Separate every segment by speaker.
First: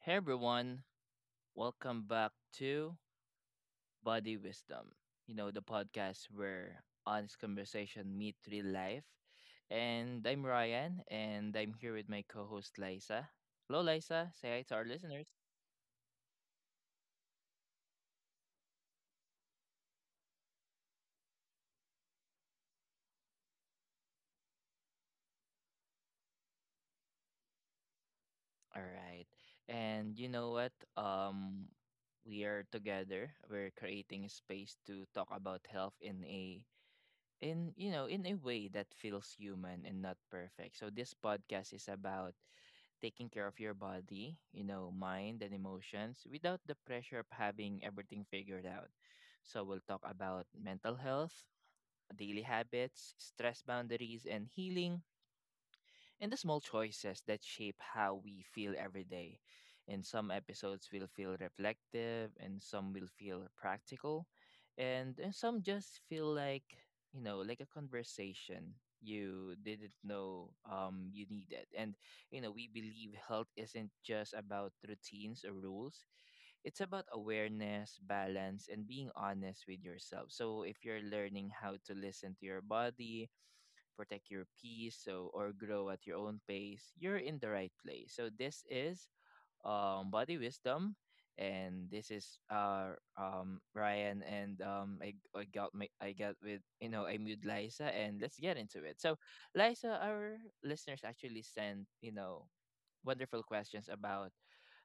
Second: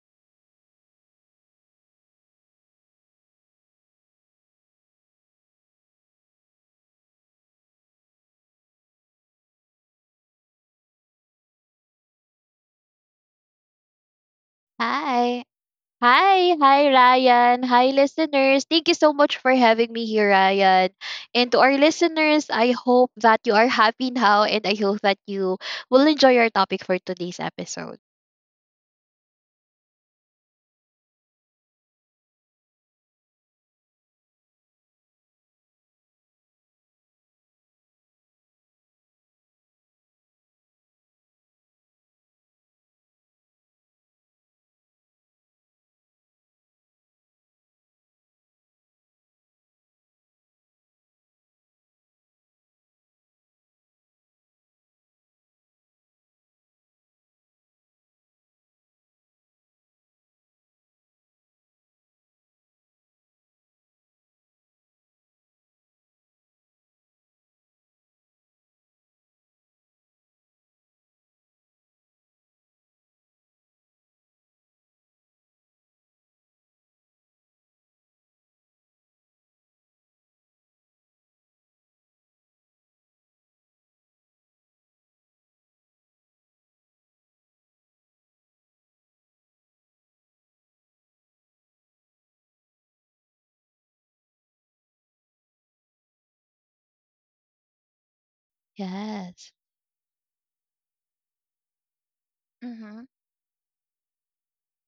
Speaker 1: Hey everyone, welcome back to Body Wisdom. You know, the podcast where honest conversation meet real life. And I'm Ryan and I'm here with my co-host Liza. Hello Liza, say hi to our listeners.
Speaker 2: Hi. Hi, Ryan. Hi listeners. Thank you so much for having me here, Ryan. And to our listeners, I hope that you are happy now and I hope that you will enjoy our topic for today's episode.
Speaker 1: All right. And you know what? We are together. We're creating a space to talk about health in a in you know, in a way that feels human and not perfect. So this podcast is about taking care of your body, you know, mind and emotions, without the pressure of having everything figured out. So we'll talk about mental health, daily habits, stress, boundaries and healing, and the small choices that shape how we feel every day. And some episodes will feel reflective, and some will feel practical, and some just feel like, you know, like a conversation you didn't know you needed. And you know, we believe health isn't just about routines or rules, it's about awareness, balance and being honest with yourself. So if you're learning how to listen to your body, protect your peace, so or grow at your own pace, you're in the right place. So this is Body Wisdom, and this is Ryan, and I got with you know, I'm with Liza, and let's get into it. So
Speaker 2: Yes.
Speaker 1: Liza, our listeners actually sent, you know,
Speaker 2: Mm-hmm.
Speaker 1: wonderful questions about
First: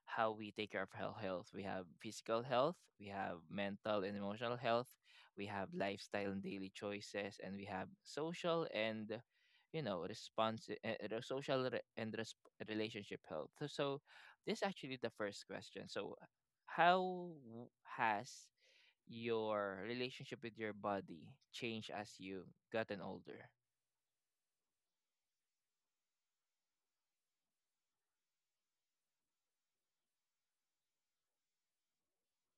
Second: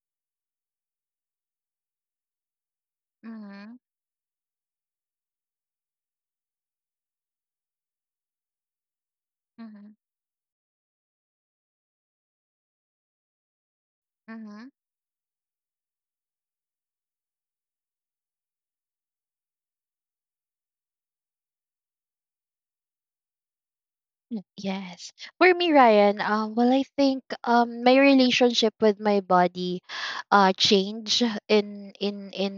Speaker 1: how we take care of our health. We have physical health, we have
Speaker 2: Mm-hmm.
Speaker 1: mental and emotional health, we have lifestyle and daily choices, and we have social and you know, response social relationship health. So, so this is
Speaker 2: Mm-hmm.
Speaker 1: actually the first question. So how w- has your relationship with your body changed as you gotten older?
Speaker 2: Mm, yes. For me, Ryan, well, I think my relationship with my body changed in in in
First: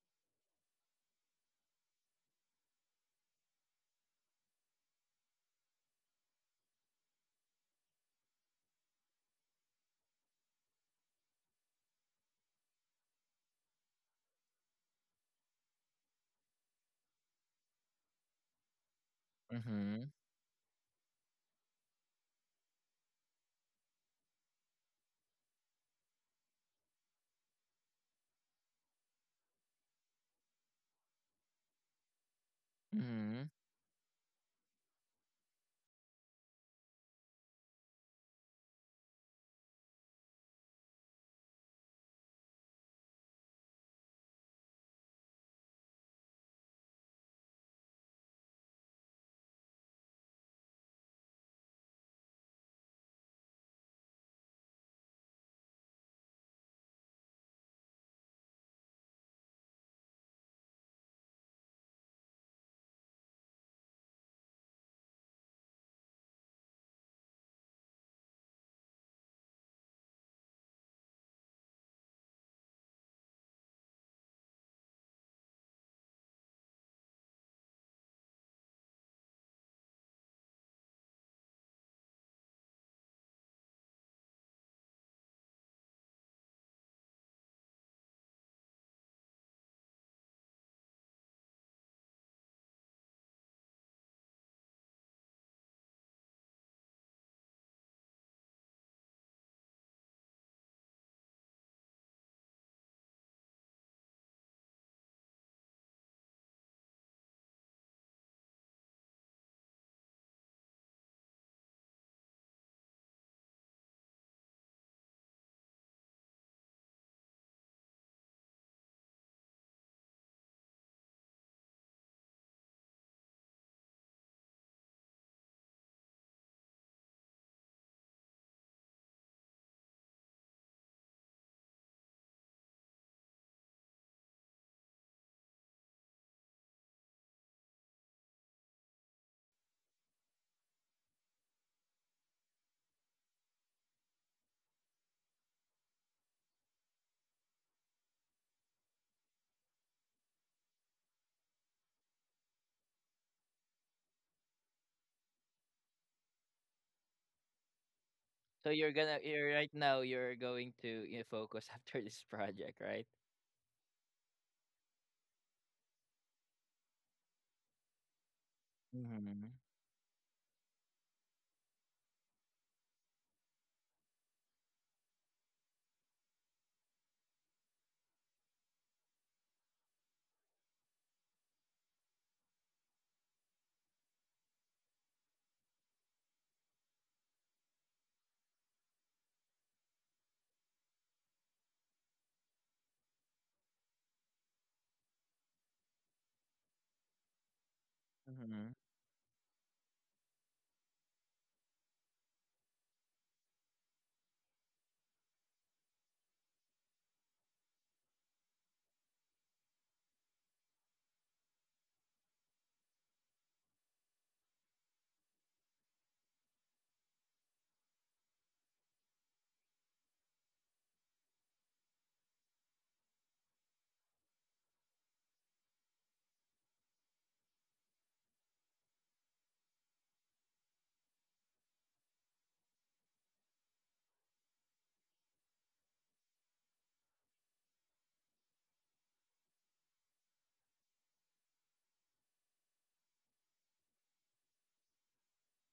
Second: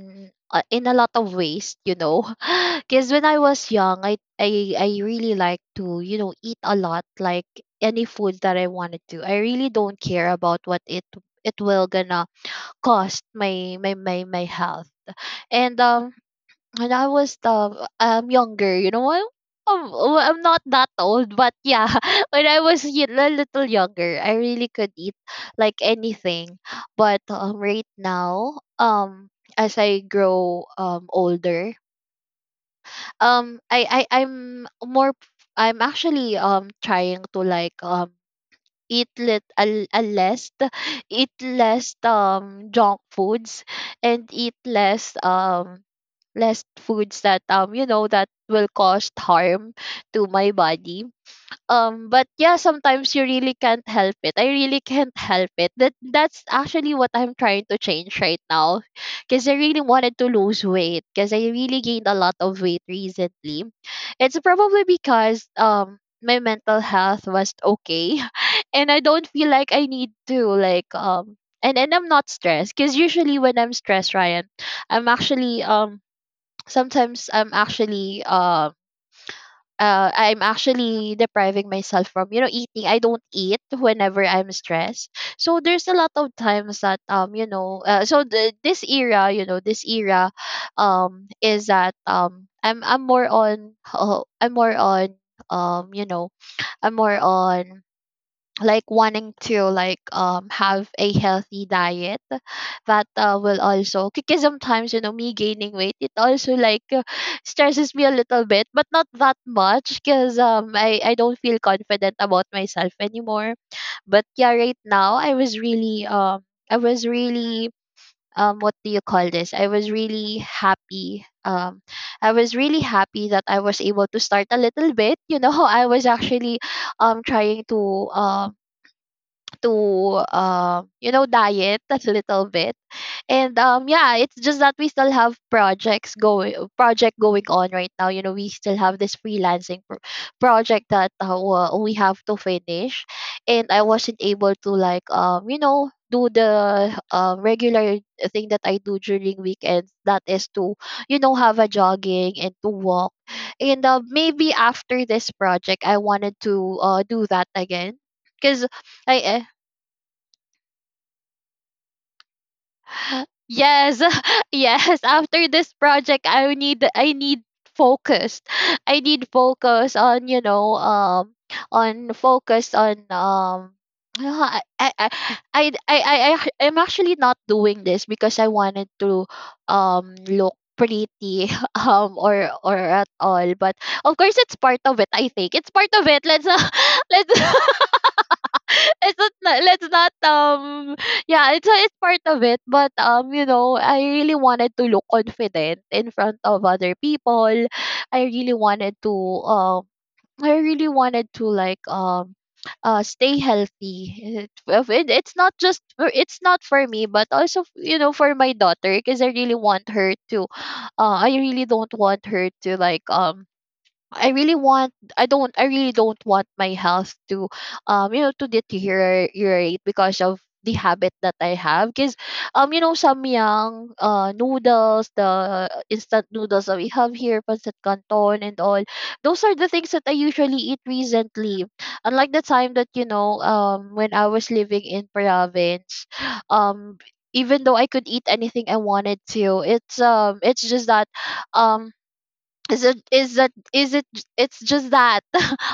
Speaker 2: uh, in a lot of ways, you know. Because when I was young, I really like to, you know, eat a lot, like any food that I wanted to. I really don't care about what it will gonna cost my health. And when I was younger, you know, I'm
Speaker 1: Mm-hmm.
Speaker 2: well, I'm not that old, but yeah, when I was a little younger, I really could eat like anything. But right now, as I grow older,
Speaker 1: Mm-hmm.
Speaker 2: I I'm more. I'm actually trying to like eat lit a less eat less junk foods and eat less foods that that will cause harm to my body. But yeah, sometimes you really can't help it. I really can't help it. That's actually what I'm trying to change right now, because I really wanted to lose weight, because I really gained a lot of weight recently. It's probably because my mental health was okay, and I don't feel like I need to like, and I'm not stressed, because usually when I'm stressed, Ryan, I'm actually sometimes I'm actually depriving myself from eating. I don't eat whenever I'm stressed. So there's a lot of times that this era is that I'm more on you know I'm more on like wanting to like have a healthy diet, that will also, because sometimes me gaining weight, it also stresses me a little bit, but not that much because I don't feel confident about myself anymore. But yeah, right now, I was really what do you call this, I was really happy I was really happy that I was able to start a little bit. I was actually trying to diet a little bit. And yeah, it's just that we still have projects going project going on right now. We still have this freelancing project that we have to finish, and I wasn't able to like do the regular thing that I do during weekends, that is to have a jogging and to walk. And maybe after this project I wanted to do that again, because
Speaker 1: So you're
Speaker 2: I
Speaker 1: gonna,
Speaker 2: eh,
Speaker 1: you're right now, you're going to, you know, focus after this project, right?
Speaker 2: yes, yes. After this project, I need focused. I
Speaker 1: Mhm.
Speaker 2: need
Speaker 1: Mhm.
Speaker 2: focus on you know on focus on. I I I I'm actually not doing this because I wanted to look pretty or at all, but of course it's part of it, I think it's part of it. Let's let's it's let's not yeah, it's part of it. But you know, I really wanted to look confident in front of other people. I really
Speaker 1: Mhm.
Speaker 2: wanted to um I really wanted to like stay healthy. It's not just it's not for me, but also you know, for my daughter, because I really want her to I really don't want her to like I really don't want my health to you know, to deteriorate because of the habit that I have, because you know, samyang noodles, the instant noodles that we have here, pancit canton and all, those are the things that I usually eat recently, unlike the time that when I was living in province. um Even though I could eat anything I wanted to, it's just that um is it is that is it it's just that,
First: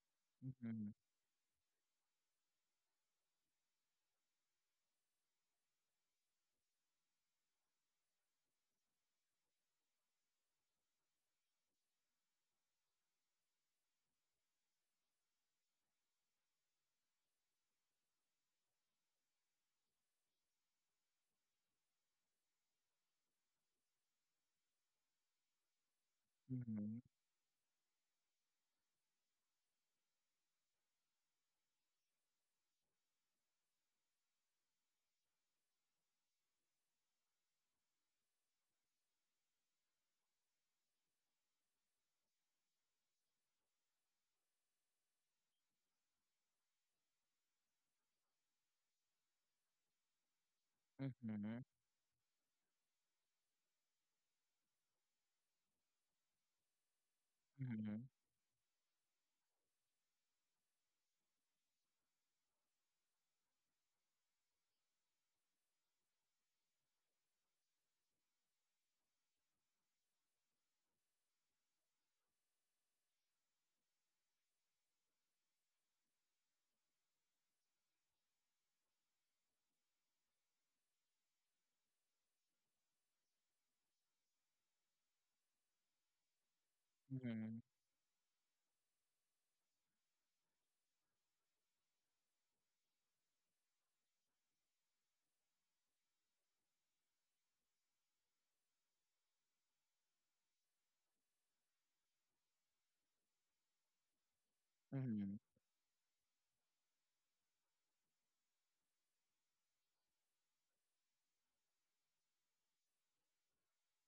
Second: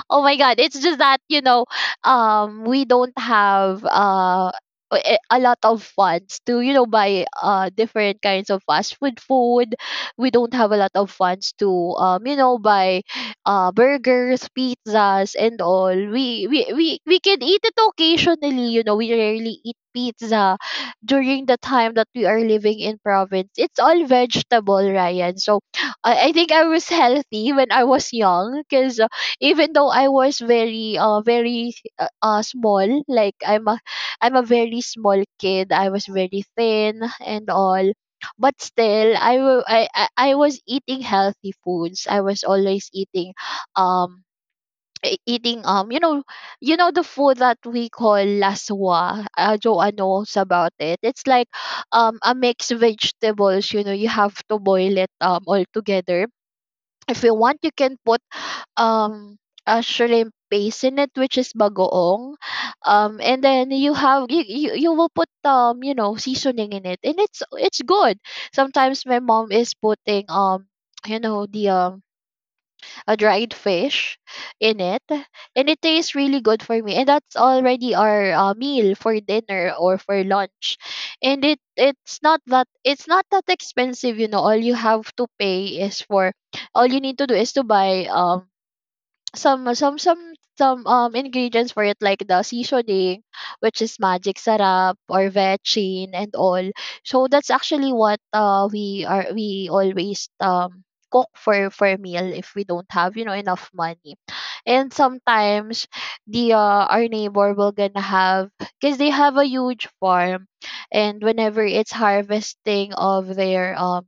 Speaker 2: oh my
Speaker 1: Mhm.
Speaker 2: god, it's
Speaker 1: Mhm.
Speaker 2: just that, you know, we don't have a lot of funds to you know, buy different kinds of fast food. We don't have a lot of funds to you know, buy burgers, pizzas and all. We can eat it occasionally. You know, we rarely eat pizza during the time that we are living in province. It's all vegetable, Ryan. So I think I was
Speaker 1: Mhm.
Speaker 2: healthy when I was young because, even though I was very very small, like I'm a very small kid, I was very thin and all, but still I was eating healthy foods. I was always eating um eating you know, you know, the food that we call laswa. Joanne knows about it. It's like
Speaker 1: Mhm.
Speaker 2: a mixed vegetables. You know, you have to boil it all together. If you want, you can
Speaker 1: Mhm.
Speaker 2: put um a shrimp paste in it, which is bagoong, and then you will put you know, seasoning in it, and it's good. Sometimes my mom is putting you know, the a dried fish in it, and it tastes really good for me, and that's already our meal for dinner or for lunch. And it's not that expensive. You know, all you have to pay is for all you need
Speaker 1: Mhm.
Speaker 2: to do is
Speaker 1: Mhm.
Speaker 2: to buy some some some some ingredients for it, like the seasoning, which is magic sarap or vetchin and all. So that's actually what we are we always cook for a meal, if we don't have you know, enough money. And
Speaker 1: Mhm.
Speaker 2: sometimes the our neighbor will gonna have, because they have a huge farm, and whenever it's harvesting of their um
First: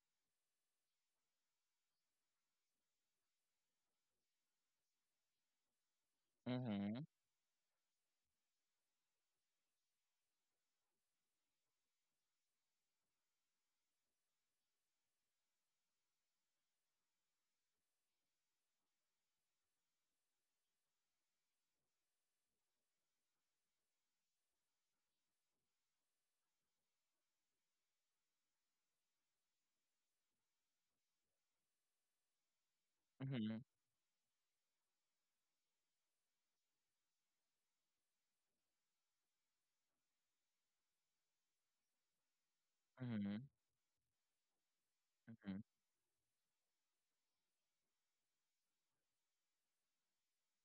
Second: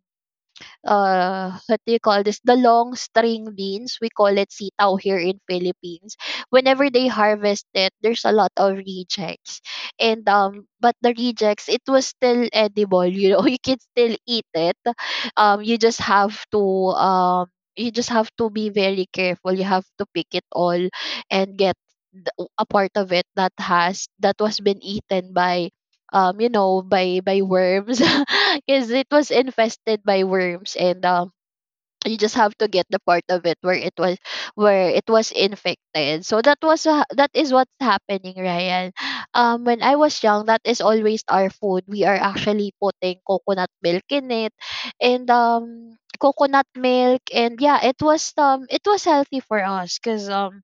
Speaker 2: uh, what do you call this, the long string beans. We call it sitaw here in Philippines. Whenever they harvest it, there's a lot of rejects. And but the rejects, it was still edible. You know, you can still eat it. You just have to um, you just have to be very careful. You have to pick it all and get the- a part of it that has that was been eaten by you know, by worms, because it was infested by worms, and you just have to get the part of it
Speaker 1: Mhm.
Speaker 2: where it was infected. So that was that is what's happening, Ryan. When I was young, that is always our food. We are actually putting coconut milk in it, and coconut milk and yeah, it was healthy for us, because um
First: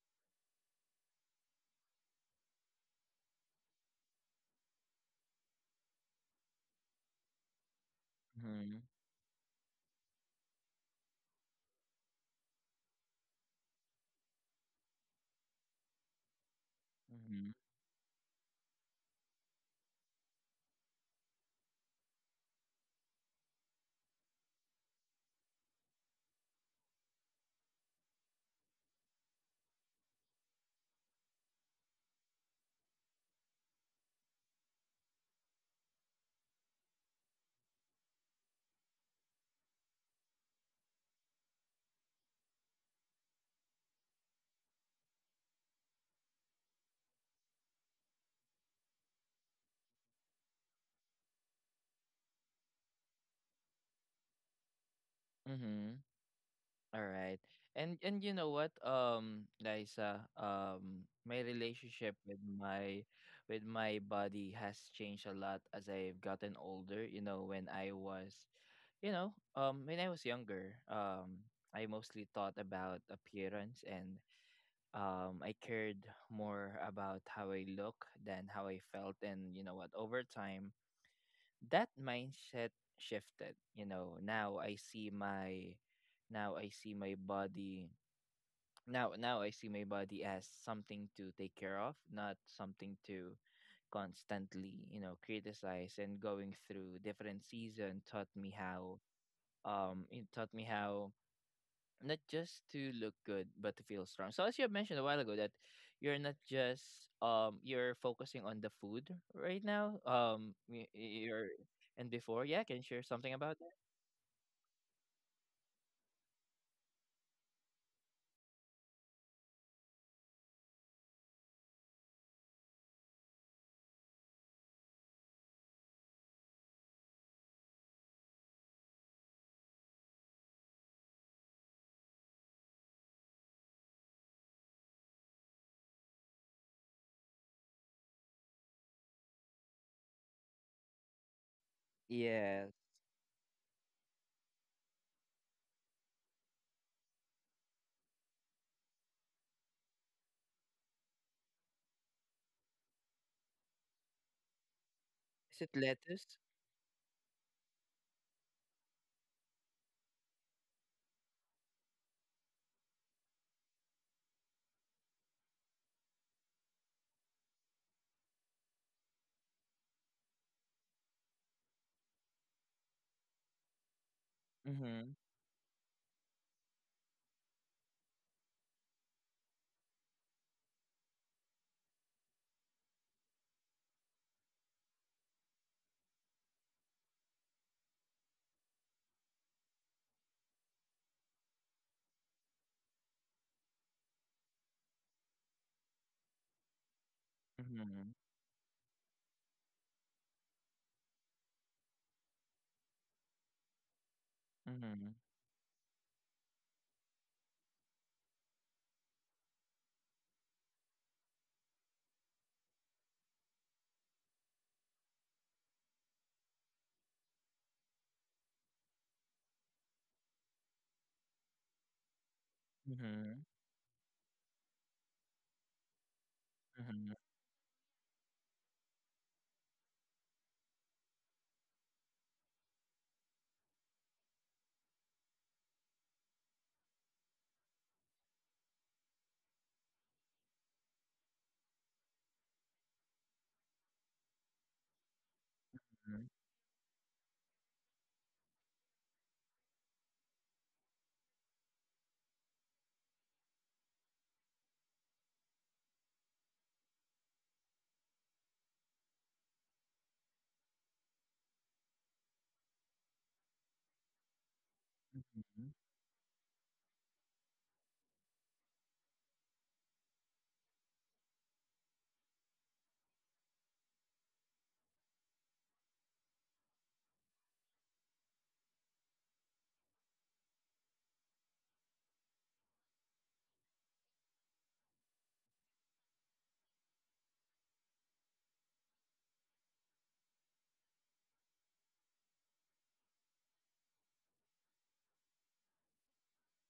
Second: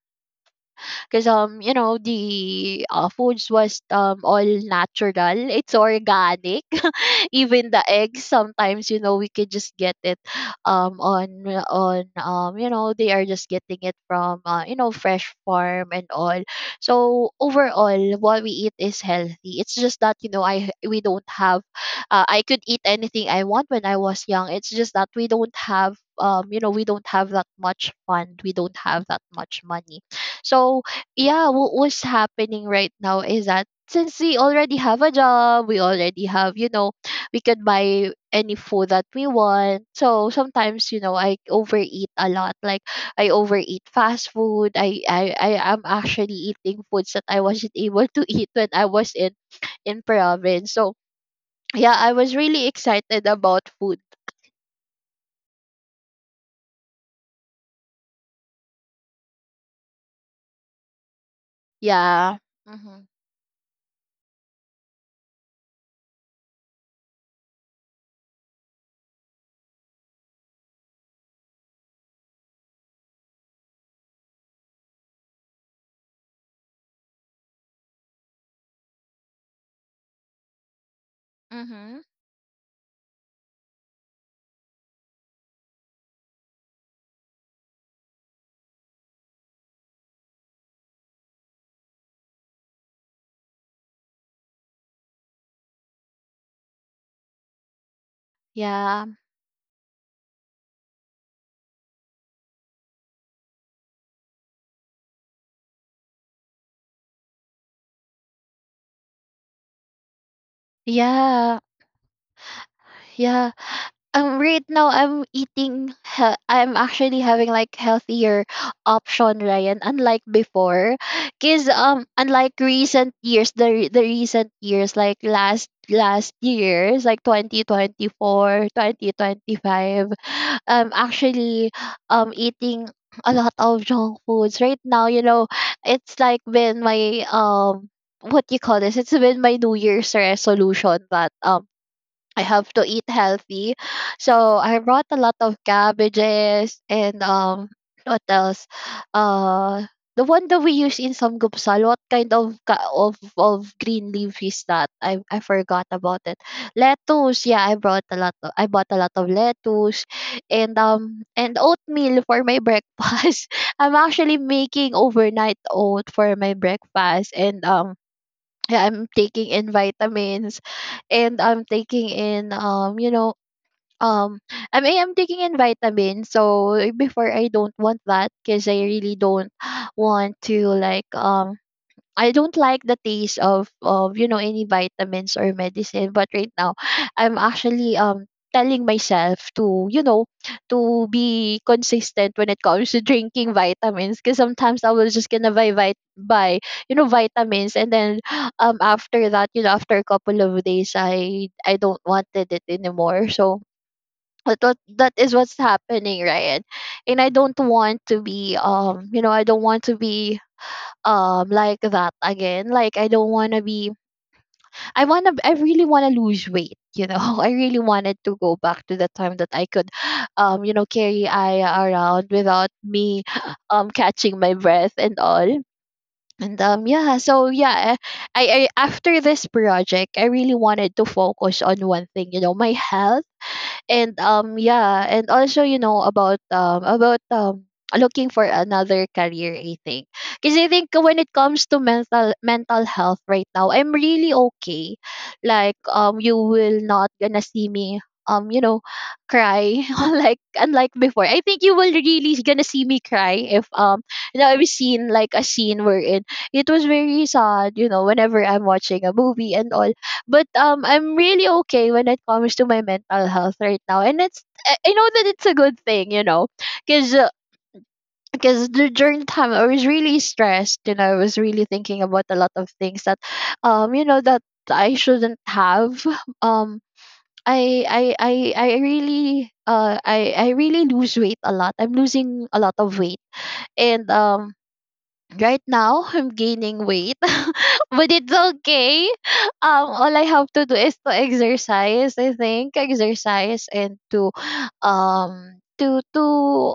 Speaker 2: because um you know, the foods was all natural. It's organic. Even the eggs,
Speaker 1: Mhm.
Speaker 2: sometimes you know, we could just get it um on on you know, they are just getting it from you know, fresh farm and all. So
Speaker 1: Mhm.
Speaker 2: overall, what we eat is healthy. It's just that you know, I we don't have I could eat anything I want when I was young. It's just that we don't have you know, we don't have that much fund, we don't have that much money. So yeah, what was happening right now is that, since we already have a job, we already have, you know, we could buy any food that we want. So sometimes, you know, I overeat a lot. Like I overeat fast food. I am actually eating foods that I wasn't able to eat when I was in province. So yeah, I was really excited about food.
Speaker 1: Mhm. All right. And you know what, Liza, my relationship with
Speaker 2: Yeah.
Speaker 1: my
Speaker 2: Mm-hmm.
Speaker 1: with my body has changed a lot as I've gotten older. You know, when I was, you know, when I was younger, I mostly thought about appearance, and I cared more about how I look than how I felt. And you know what? Over time, that
Speaker 2: Mm-hmm.
Speaker 1: mindset shifted. You know, now I see my body. Now, now I see my body as something to take care of, not something to constantly, you know, criticize. And going through different season taught me how,
Speaker 2: Yeah.
Speaker 1: it taught me how not just to look good but to feel strong. So as you have mentioned a while ago, that you're not just um, you're focusing on the food right now, um, you're,
Speaker 2: Yeah.
Speaker 1: and before, yeah, can you share something
Speaker 2: Yeah.
Speaker 1: about that?
Speaker 2: Right now I'm I'm actually having like healthier option, Ryan, unlike before, cuz unlike recent years, the recent years, like last years, like 2024, twenty 2025, actually eating a lot of junk foods right now, you know, it's like been my what you call this, it's been my new year's resolution that I have
Speaker 1: Yes.
Speaker 2: to eat healthy. So I brought a lot of cabbages and what else? Uh the one that we use in some gupsal, what kind of of green leaf is that? I
Speaker 1: Is it
Speaker 2: forgot about it.
Speaker 1: lettuce?
Speaker 2: Lettuce, yeah, I brought a lot. I bought a lot of lettuce, and oatmeal for my breakfast. I'm actually making overnight oat for my breakfast, and yeah, I'm taking in vitamins, and I'm taking in um I mean, I'm
Speaker 1: Mm-hmm.
Speaker 2: taking in vitamins. So before, I don't want that because I really don't want to like I don't like the taste of any vitamins or medicine. But right now, I'm actually telling myself to you know to be consistent when it comes to drinking vitamins, because sometimes I was just gonna buy buy vitamins, and
Speaker 1: Mm-hmm.
Speaker 2: then after that, after a couple of days, I don't wanted it anymore. So that
Speaker 1: Mm-hmm.
Speaker 2: is what's happening, right? And I don't want to be I don't want to be like that again. Like, I don't want to be I really want to lose weight, you know? I really wanted to go back to the time that I could carry I around without me
Speaker 1: Mm-hmm.
Speaker 2: catching my breath and all. And yeah,
Speaker 1: Mm-hmm.
Speaker 2: so yeah. I After this project, I really wanted to focus on one thing, you know, my health. And yeah, and also, you know, about looking for another career, I think. Because I think when it comes to mental health, right now I'm really okay. Like, you will not gonna see me um you know cry. Like, unlike before, I think you will really gonna see me cry if I've seen like a scene wherein it was very sad, you know, whenever I'm watching a movie and all. But I'm really okay when it comes to my mental health right now, and it's I know that it's a
Speaker 1: Mm-hmm.
Speaker 2: good thing. Because during the time, I was really stressed, and I was really thinking about a lot of things that, that I shouldn't have. Um, I really lose weight a lot. I'm losing a lot of weight, and right now I'm gaining weight. But it's okay. All I have to do is to exercise. I think exercise, and to, um, to to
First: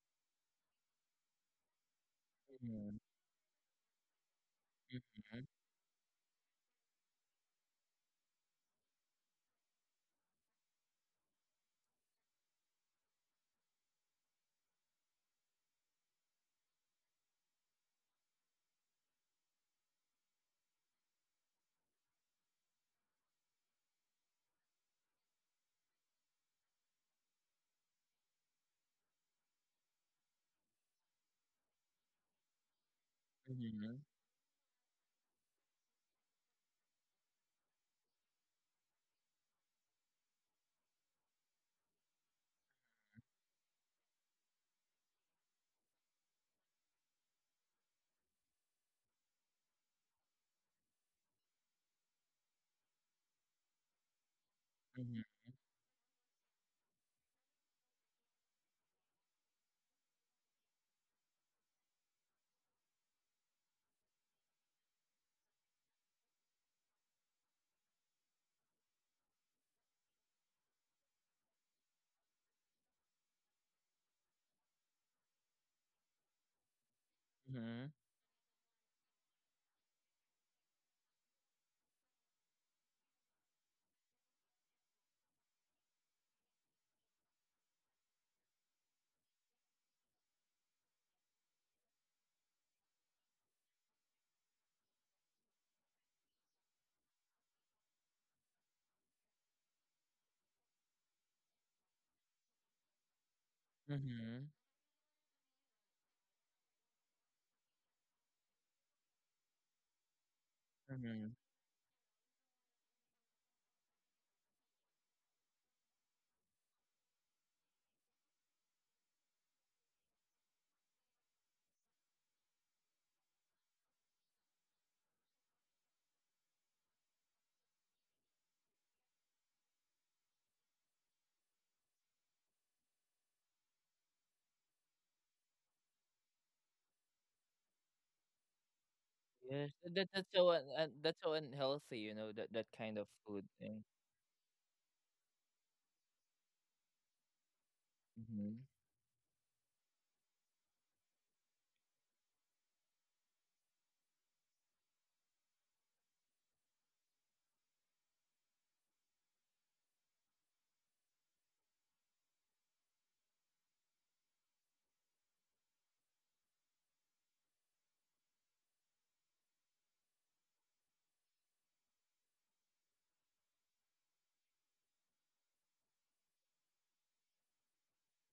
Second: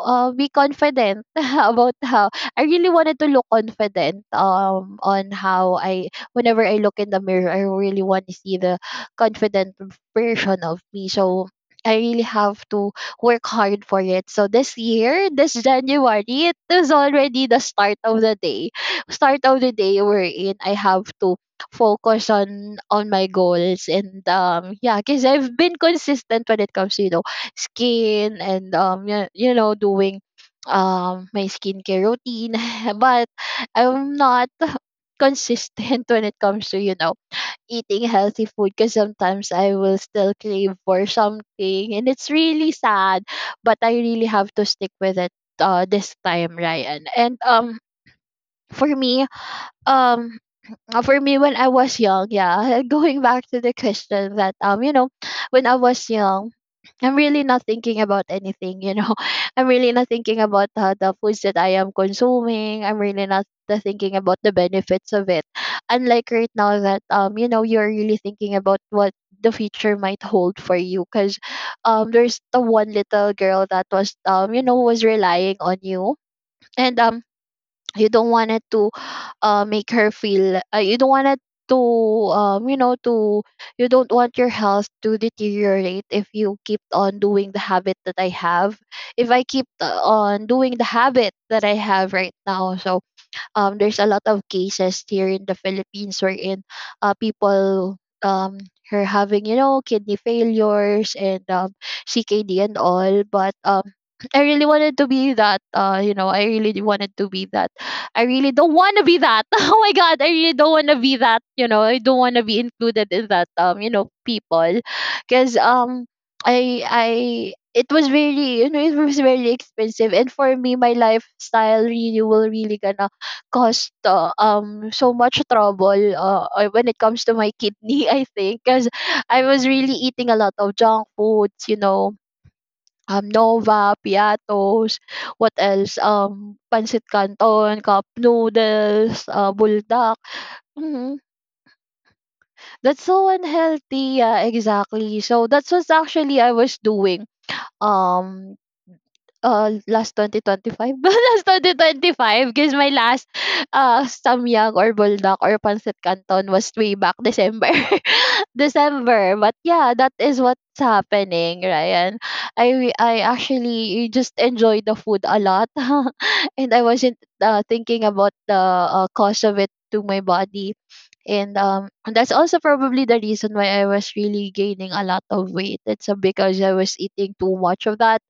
Speaker 2: uh, be confident. About how I
Speaker 1: Mm-hmm.
Speaker 2: really
Speaker 1: Mm-hmm.
Speaker 2: wanted to look confident. On how I Whenever I look in the mirror, I really want to see the confident version of me. So I really have to work hard for it. So this year, this January, it was already the start of the day. Start of the day we're in. I have to focus on my goals. And yeah, because I've been consistent when it comes to, you know, skin and doing my skincare routine. But
Speaker 1: Mm-hmm.
Speaker 2: I'm not consistent when it comes to, you know, eating healthy food, because sometimes I will still crave for something, and it's really sad. But I really have to stick with it this time, Ryan. And for me um for me when I was young, yeah. Going back to the question that you know, when I was young, I'm really not thinking about anything, you know. I'm really not thinking about the foods that I am consuming. I'm really not the thinking about the benefits of it. Unlike right now that you know, you're really thinking about what the future might hold for you. Because there's the one little girl that was was relying on you. And you don't want it to make her feel you don't want it to um, you know to you don't want your health to deteriorate if you keep on doing the habit that I have. If I keep on doing the habit that I have right now. So, there's a lot of cases here in the Philippines wherein people um, are having, you know, kidney failures, and, CKD and all. But I
Speaker 1: Mm-hmm.
Speaker 2: really wanted to be that. I really wanted to be that. I really don't want to be that. Oh my God, I really don't want to be
Speaker 1: Mm-hmm.
Speaker 2: that. You know, I don't want to be included in that. You know, people, because I it was really, you know, it was very expensive. And for me, my lifestyle really will really gonna caused so much trouble, when it comes to my kidney. I think, because I was really eating a lot of junk foods. Nova piatos, what else, pancit canton, cup noodles,
Speaker 1: Yes,
Speaker 2: buldak.
Speaker 1: that's
Speaker 2: Mhm.
Speaker 1: so unhealthy, you know, that that kind
Speaker 2: That's
Speaker 1: of
Speaker 2: so
Speaker 1: food thing.
Speaker 2: unhealthy, yeah, exactly, so that's what actually I was doing, um last 2025. Last 2025, because my last samyang or buldak or pancit canton was way back December. December, but yeah, that is what's happening, Ryan. I actually just enjoy the food a lot. And I wasn't thinking about the cost of it to my body. And that's also probably the reason why I was really gaining a lot of weight. It's because I was eating too much of that.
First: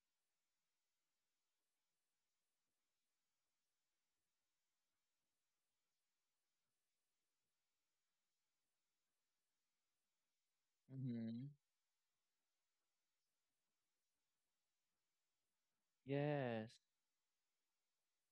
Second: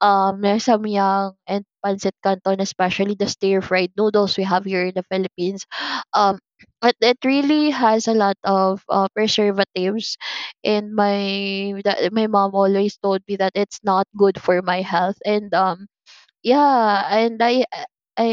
Speaker 2: There's samyang and pancit canton, especially the stir fried noodles we have here in the Philippines. Um, but it really has a lot of preservatives, and
Speaker 1: Mm-hmm.
Speaker 2: my mom always told me that it's not good for my health. And
Speaker 1: Yes.
Speaker 2: yeah, and I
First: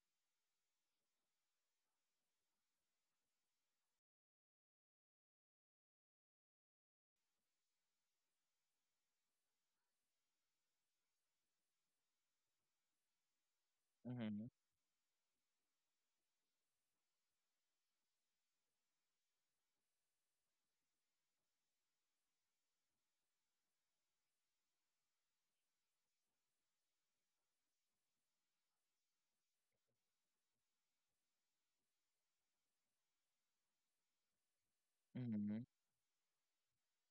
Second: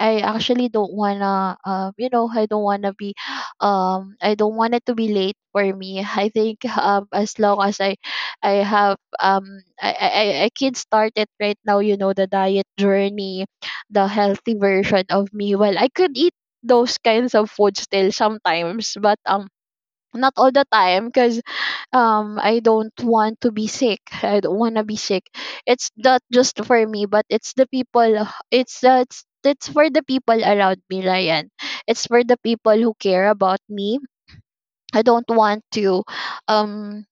Speaker 2: I actually don't wanna you know, I don't wanna be I don't want it to be late for me. I think, as long as I have, I can start it right now, you know, the diet journey, the
Speaker 1: Mm-hmm.
Speaker 2: healthy version of me. Well, I could eat those kinds of food still sometimes, but not all the time, because I don't want to be sick, I don't want to be sick. It's not just for me, but it's the people, it's that's it's for the people around me, Ryan. It's for the people who care about me. I don't
Speaker 1: Mm-hmm.
Speaker 2: want to, um,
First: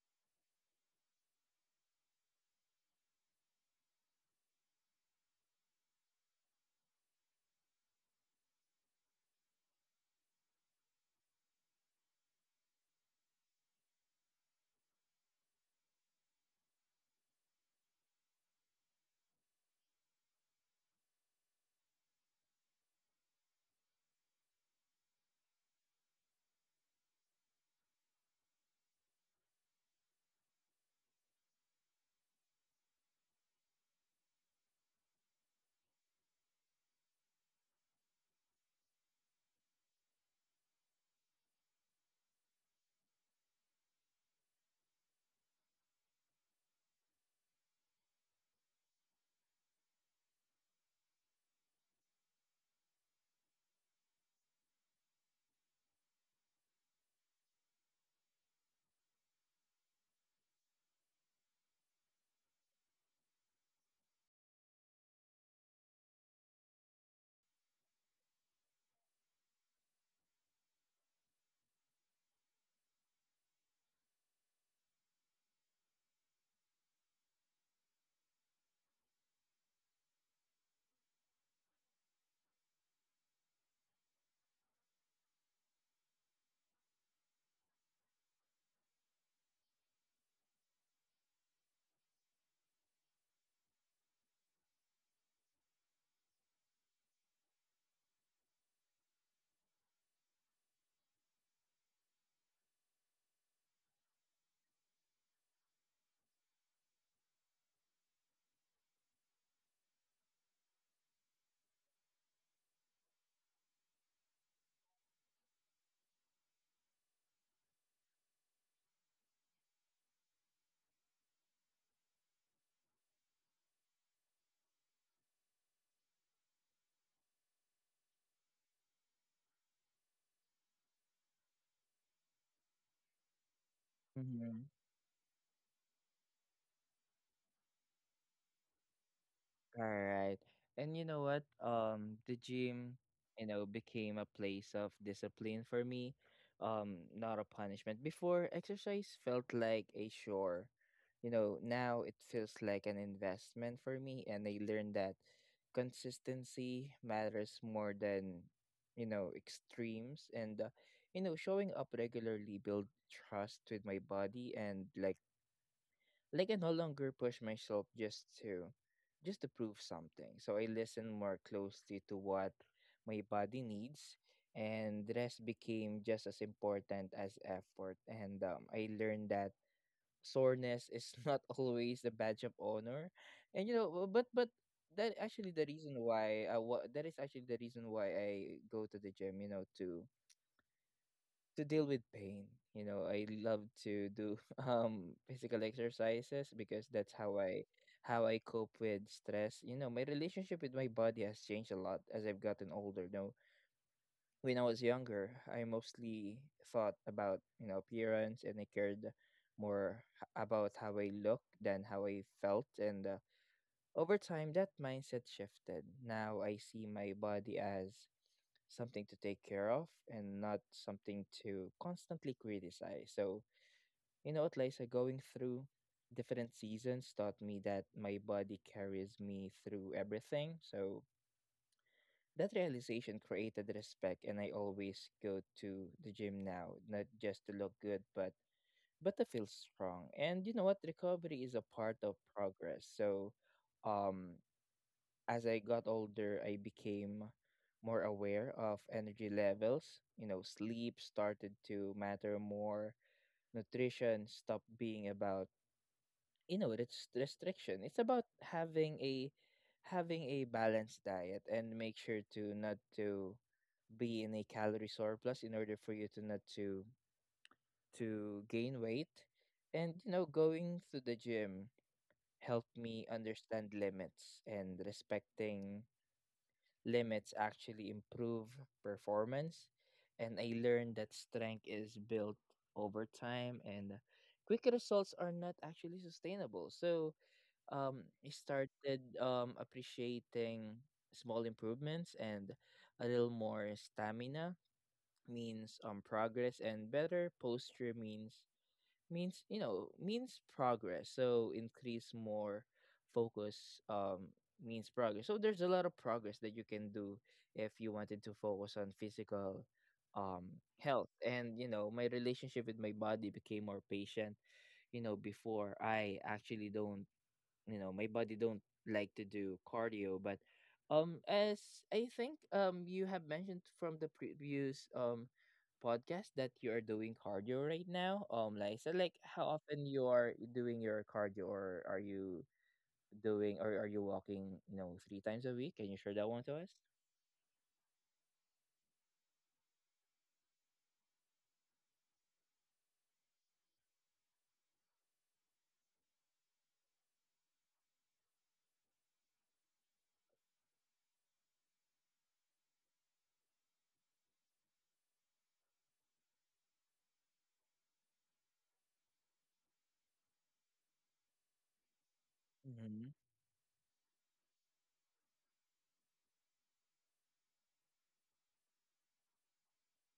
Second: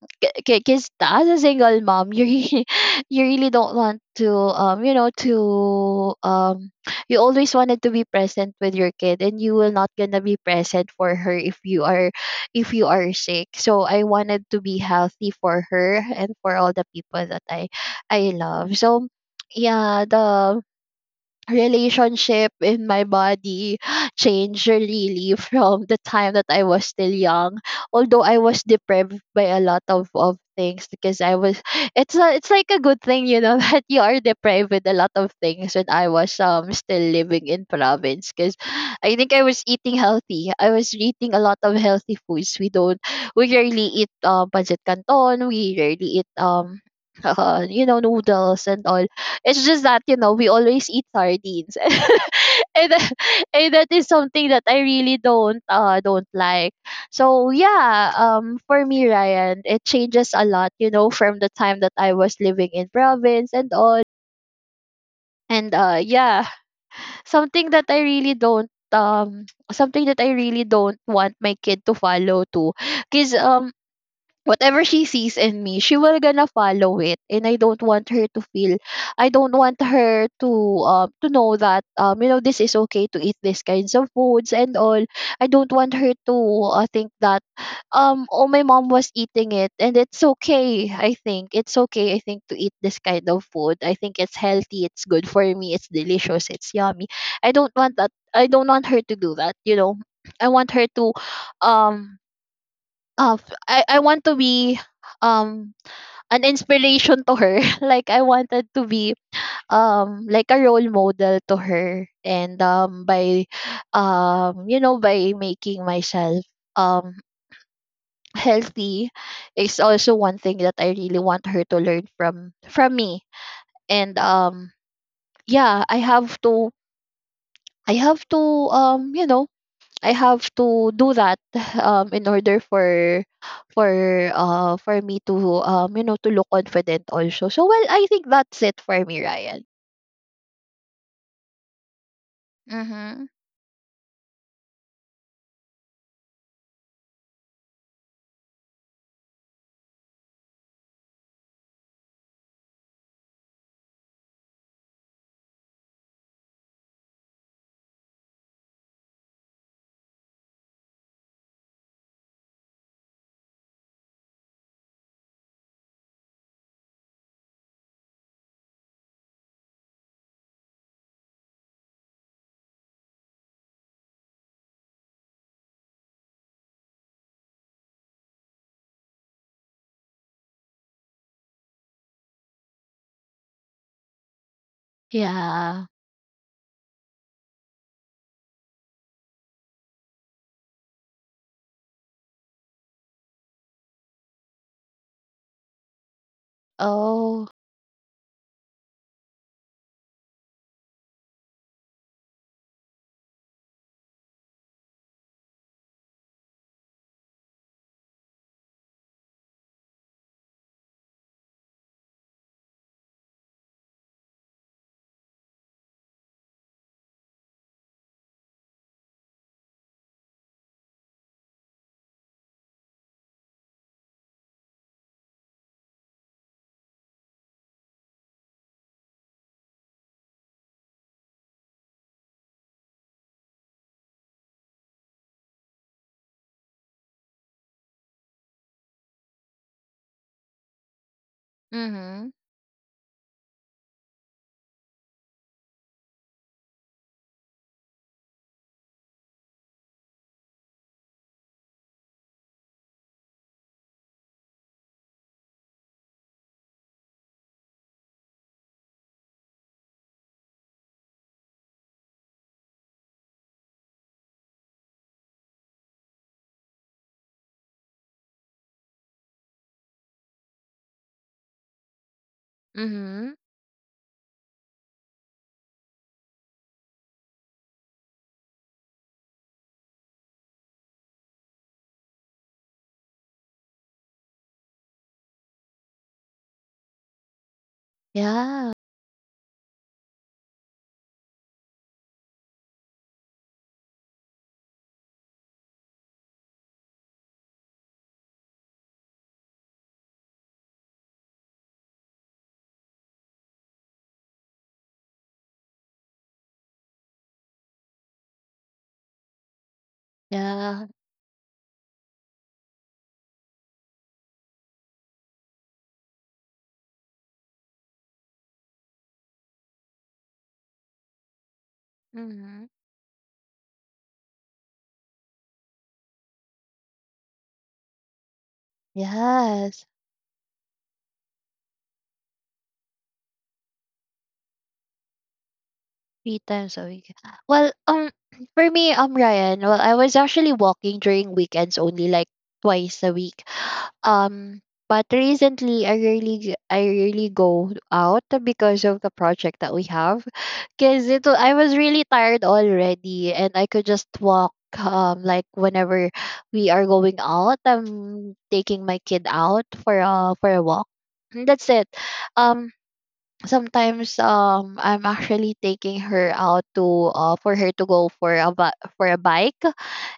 Speaker 2: because as a single mom, you really, you really don't want to, you always wanted to be present with your kid. And you will not gonna be present for her if you are sick. So I wanted to be healthy for her and for all the people that I love. So, yeah, the relationship in my body changed really from the time that I was still young. Although I was deprived by a lot of things. Because I was it's like a good thing, you know, that you are deprived with a lot of things when I was still living in province. Because I think I was eating healthy. I was eating a lot of healthy foods. We don't We rarely eat pancit canton, we rarely eat you know, noodles and all. It's just that, you know, we always eat sardines. And, and that is something that I really don't like. So yeah, for me, Ryan, it changes a lot, you know, from the time that I was living in province and all. And yeah, something that I really don't um something that I really don't want my kid to follow too. Cause whatever she sees in me, she will gonna follow it. And I don't want her to know that this is okay to eat these kinds of foods and all. I don't want her to think that oh, my mom was eating it and it's okay. I think it's okay. I think to eat this kind of food. I think it's healthy. It's good for me. It's delicious. It's yummy. I don't want that. I don't want her to do that. You know, I want her to um f- I want to be um an inspiration to her. Like, I wanted to be like a role model to her. And by by making myself um healthy is also one thing that I really want her to learn from me. And yeah, I have to um you know I have to do that. In order for for
Speaker 1: Mm-hmm.
Speaker 2: for me to to look confident also. So, well, I think that's it for me, Ryan.
Speaker 1: All right. And you know what? The gym,
Speaker 2: Mm-hmm.
Speaker 1: you know, became a place of discipline for me, not a punishment. Before, exercise felt like a chore. You know, now it feels like an investment for me, and I learned that consistency matters more than, you know, extremes. And, you know, showing up regularly build trust with my body, and I no longer push myself just to prove something. So I listen more closely to what my body needs, and rest became just as important as effort. And I learned that soreness is not always a badge of honor. And you know, but that actually the
Speaker 2: Yeah.
Speaker 1: reason why what that is actually the reason why I go to the gym, you know, to deal with pain. You know, I love to do physical exercises because that's how
Speaker 2: Oh.
Speaker 1: I cope with stress. You know, my relationship with my body has changed a lot as I've gotten older. Now, when I was younger, I mostly thought about, you know, appearance, and I cared more about how I looked than how I felt. And over time that mindset shifted. Now I see my body as something to take care of and not something to constantly criticize. So, you know what, Liza, going through different seasons taught me that my body carries me through everything. So, that realization created respect, and I always go to the gym now, not just to look good, but to feel strong. And you know what, recovery is a part of
Speaker 2: Mm-hmm.
Speaker 1: progress. So, um, as I got older, I became more aware of energy levels. You know, sleep started to matter more. Nutrition stopped being about, you know, it's restriction. It's about having a balanced diet, and make sure to not to be in a calorie surplus in order for you to not to gain weight. And you know, going to the gym helped me
Speaker 2: Mm-hmm.
Speaker 1: understand limits, and respecting limits actually improve performance. And I learned that strength is built over time, and quick results are not actually sustainable. So I
Speaker 2: Yeah.
Speaker 1: started appreciating small improvements, and a little more stamina means progress, and better posture means means you know, means progress. So increase more focus means progress. So there's a lot of progress that you can do if you wanted to focus on physical um
Speaker 2: Yeah.
Speaker 1: health. And you know, my relationship with my body became more patient. You know, before I actually don't, you know, my body don't like to do cardio. But um, as I think
Speaker 2: Mm-hmm.
Speaker 1: um, you have mentioned from the previous podcast that you are doing cardio right now, um, like, so like how often
Speaker 2: Yes,
Speaker 1: you are doing your cardio, or are you doing, or are you walking, you know, 3 times a week? Can you share that
Speaker 2: three
Speaker 1: one to us?
Speaker 2: times a week. Well, for me, Ryan, well, I was actually walking during weekends only, like twice a week. Um, but recently I really go out because of the project that we have. I was really tired already, and I could just walk like whenever we are going out, I'm taking my kid out for a walk. And that's it. Um
Speaker 1: Mm-hmm.
Speaker 2: Sometimes I'm actually taking her out to for her to go for a for a bike,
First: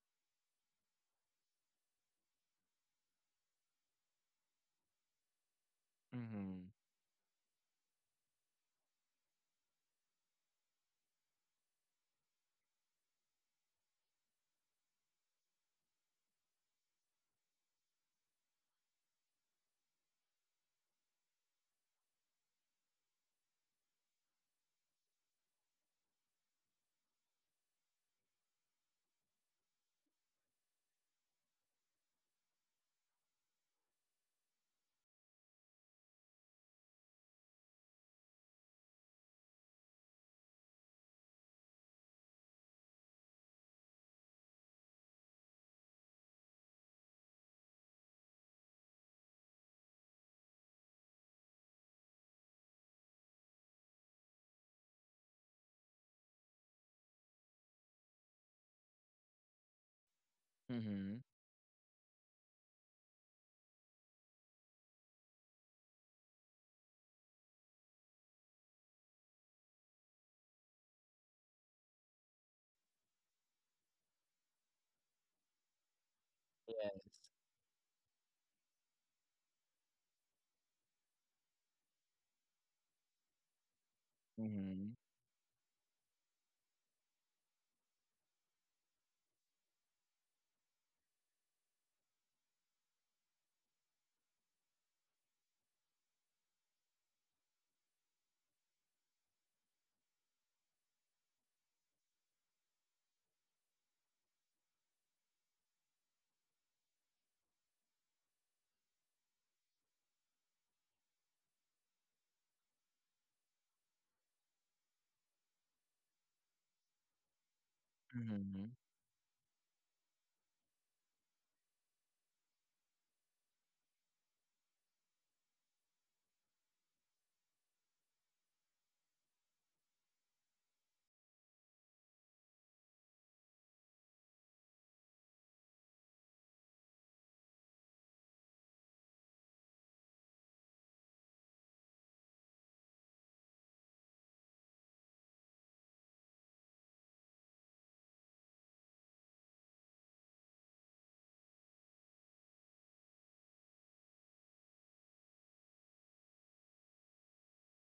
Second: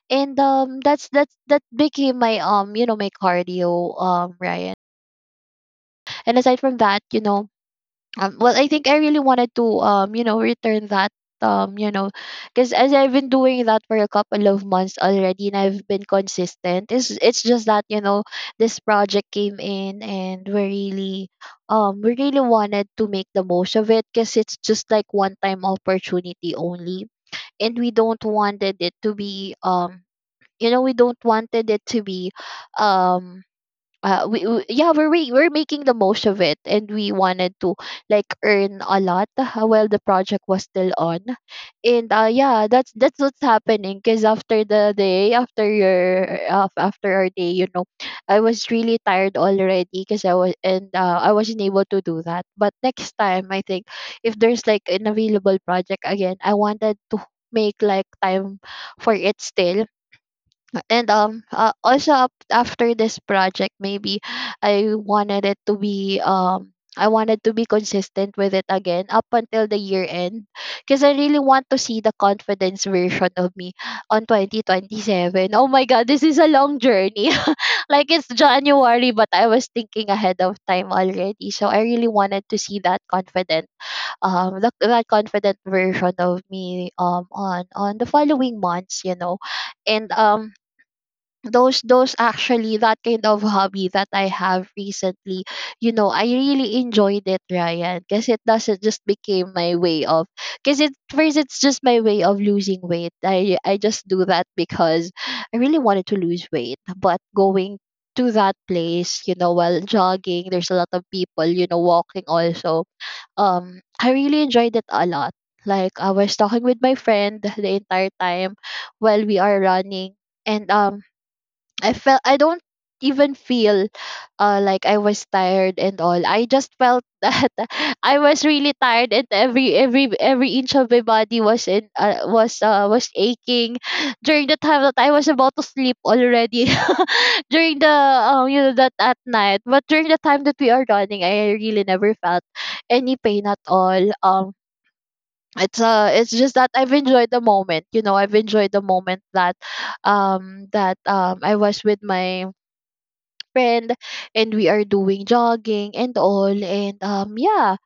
Speaker 2: and that became my my cardio, Ryan. And aside
Speaker 1: Mm-hmm.
Speaker 2: from that, you know, well, I think I really wanted to, return that. um you know because as I've been doing that for a couple of months already and I've been consistent, it's just that, you know, this project came in and we really, we really wanted to make the most of it because it's just like one time opportunity only. And we don't wanted it to be, we don't wanted it to be, um we yeah, we're making the most of it, and we wanted to like earn a lot, while the project was still on. And yeah, that's what's happening, because after the day, after your, after our day, you know, I was really tired already, because I was, and I wasn't able to do that. But next time, I think if there's like an available project again, I wanted to make like time for it still. And
Speaker 1: Mm-hmm.
Speaker 2: also up after this project, maybe I wanted it to be, I wanted to be consistent with it again up until the year end, because I really want to see the confidence version of me on 2027. Oh my god, this is a long
Speaker 1: Yes.
Speaker 2: journey. Like, it's January, but I was thinking ahead of time already, so I really wanted to see that confident,
Speaker 1: Mm-hmm.
Speaker 2: that confident version of me, on the following months, you know. And those actually, that kind of hobby that I have recently, you know, I really enjoyed it, Ryan, because it doesn't just became my way of, because it first it's just my way of losing weight. I just do that because I really wanted to lose weight. But going to that place, you know, while jogging, there's a lot of people, you know, walking also. I really enjoyed it a lot. Like, I was talking with my friend the entire time
Speaker 1: Mm-hmm.
Speaker 2: while we are running. And I felt I don't even feel, like I was tired and all. I just felt that I was really tired, and every inch of my body was in, was aching during the time that I was about to sleep already. During the, that, at night. But during the time that we are running, I really never felt any pain at all. It's just that I've enjoyed the moment. You know, I've enjoyed the moment that, I was with my friend, and we are doing jogging and all. And yeah,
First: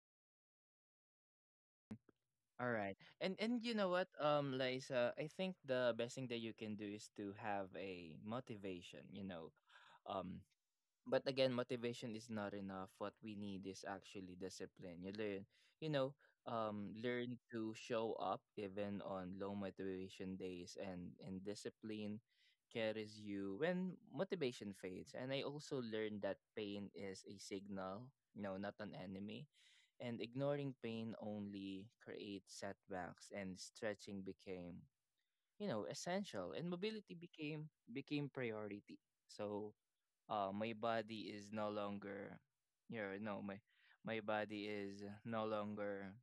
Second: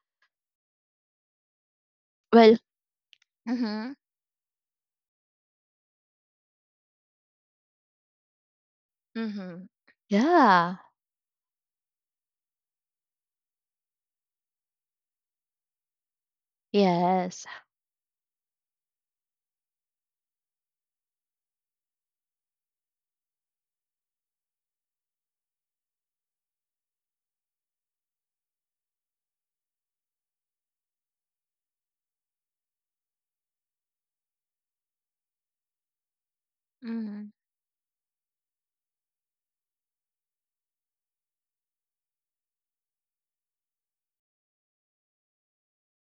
Speaker 2: well.
Speaker 1: All right. And you know
Speaker 2: Mhm.
Speaker 1: what, Liza, I think the best thing that you can do is to have a motivation, you know.
Speaker 2: Mhm.
Speaker 1: Um,
Speaker 2: Yeah.
Speaker 1: but again, motivation is not enough. What we need is actually discipline. You learn, you know, um, learn
Speaker 2: Yes.
Speaker 1: to show up even on low motivation days, and discipline carries you when motivation fades. And I also learned that pain is a signal, no, not an enemy, and ignoring pain only creates setbacks. And stretching became, you know, essential, and mobility
Speaker 2: Mhm.
Speaker 1: became priority. So my body is no longer, you know, no, my body is no longer,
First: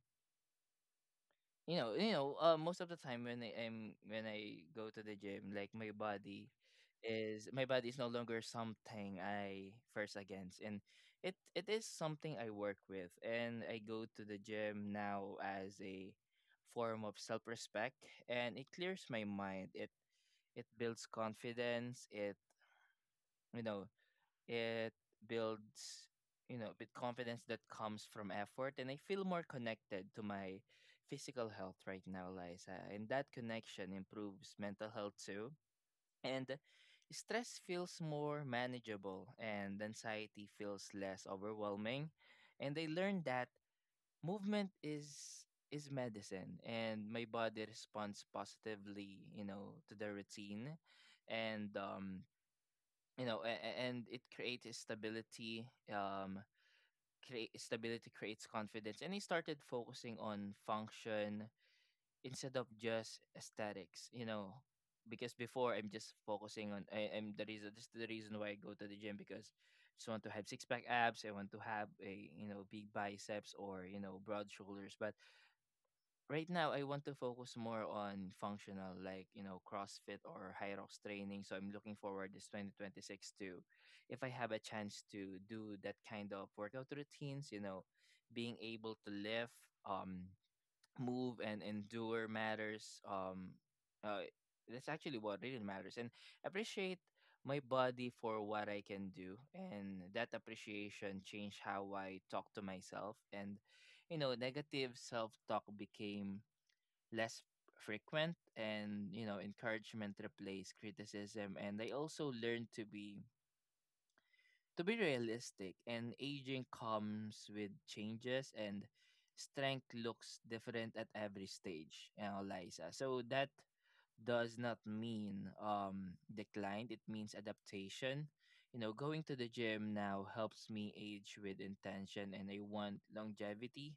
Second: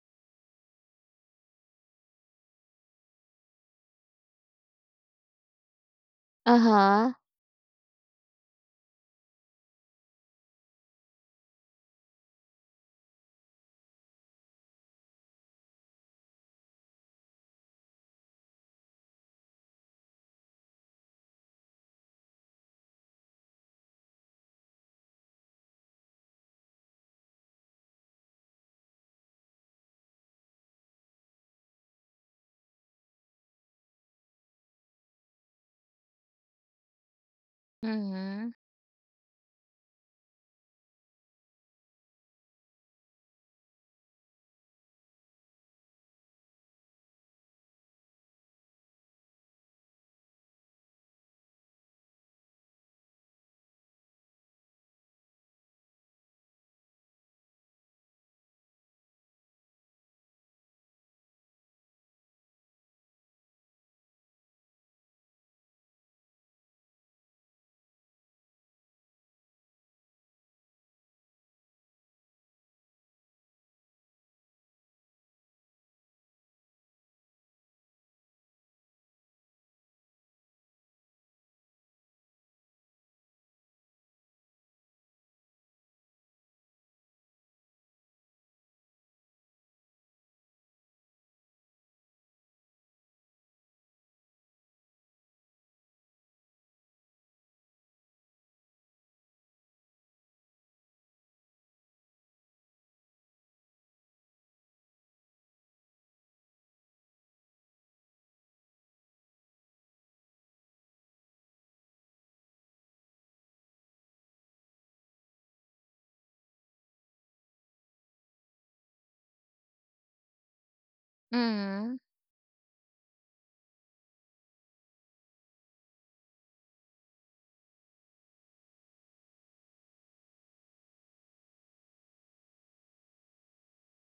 Speaker 1: you know, most of the time when I am when I go to the gym, like
Speaker 2: Uh-huh.
Speaker 1: my body is no longer something I first against, and it is something I work with. And I go to the gym now as a form of self respect, and it clears my mind. It builds confidence. It you know, it builds, you know, with confidence that comes from effort. And I feel more connected to my physical health right now, Liza. And that connection improves mental health too. And stress feels
Speaker 2: Mhm.
Speaker 1: more manageable, and anxiety feels less overwhelming. And I learned that movement is medicine, and my body responds positively, you know, to the routine. And um, you know, and it creates stability. Create stability creates confidence, and he started focusing on function instead of just aesthetics. You know, because before I'm just focusing on I'm the reason, this is the reason why I go to the gym, because I just want to have six pack abs. I want to have a, you know, big biceps, or you know, broad shoulders. But right now I want to focus more on functional, like, you know, CrossFit or high rocks training. So I'm looking forward this 2026 to, if I have a chance to do that kind of workout routines. You know, being able to lift, um, move and endure matters. Uh, that's actually what really matters, and appreciate my body for what I can do, and that appreciation changed how I talk to myself. And you know, negative self talk became less frequent, and you know, encouragement replaced criticism. And I also learned to be realistic, and aging comes with changes, and strength looks different at every
Speaker 2: Mhm.
Speaker 1: stage, you know, Liza. So that does not mean decline, it means adaptation. You know, going to the gym now helps me age with intention, and I want longevity,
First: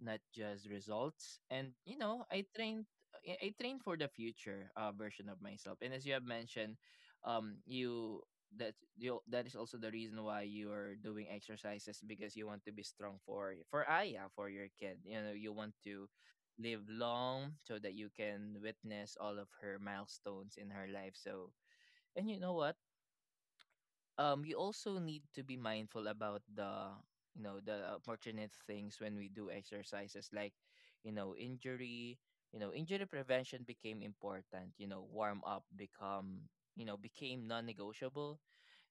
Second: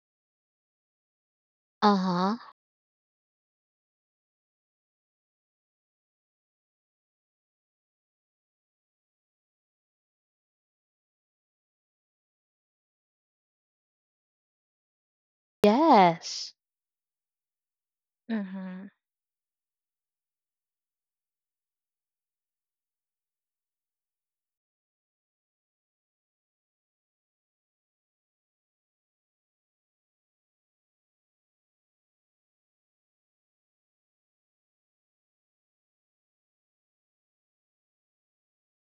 Speaker 1: not just results. And you know,
Speaker 2: Uh-huh.
Speaker 1: I train for the future version of myself. And as you have mentioned, um, you you that is also the reason why you are doing exercises, because you want to be strong for Aya, for your kid. You know, you want to
Speaker 2: Yes.
Speaker 1: live long so that you can
Speaker 2: Mhm.
Speaker 1: witness all of her milestones in her life. So, and you know what? You also need to be mindful about the you know the unfortunate things when we do exercises like injury. You know, injury prevention became important. You know, warm up become you know became non-negotiable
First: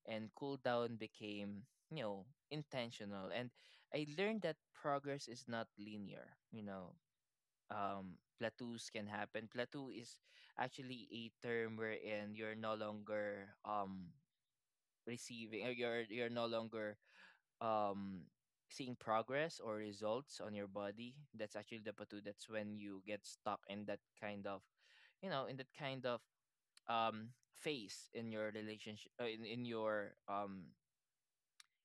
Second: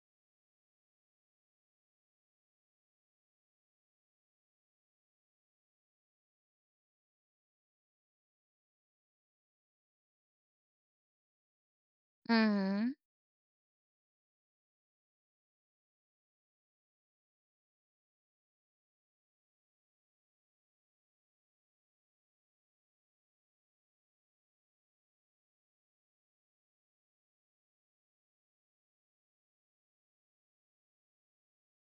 Speaker 1: and cool down became, you know, intentional. And I learned that progress is not linear, you know. Plateaus can happen. Plateau is actually a term wherein you're no
Speaker 2: Mhm.
Speaker 1: longer receiving or you're no longer um seeing progress or results on your body. That's actually the plateau. That's when you get stuck in that kind of, you know in that kind of phase in your relationship, in your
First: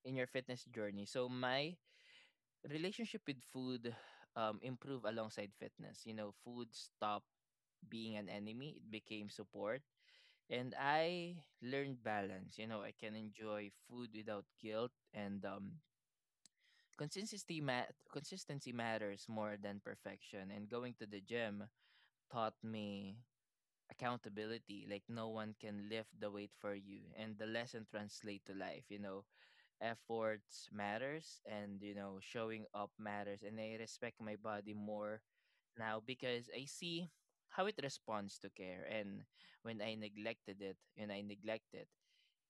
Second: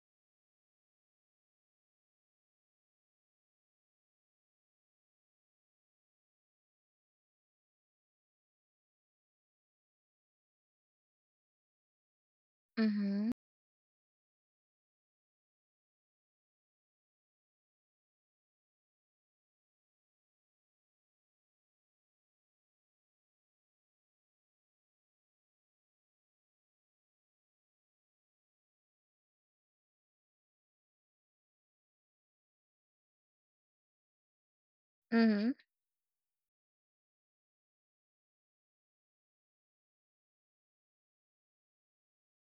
Speaker 1: in your fitness journey. So my relationship with food improved alongside fitness. You know, food stopped being an enemy, it became support. And I learned balance. You know, I can
Speaker 2: Mhm.
Speaker 1: enjoy food without guilt, and consistency matters more than perfection. And going to the gym taught me accountability, like no one can lift the weight for you, and the lesson translate to life, you know, efforts matters, and you know, showing up matters. And I respect my body more
Speaker 2: Mhm.
Speaker 1: now because I see how it responds to care. And when I neglect it,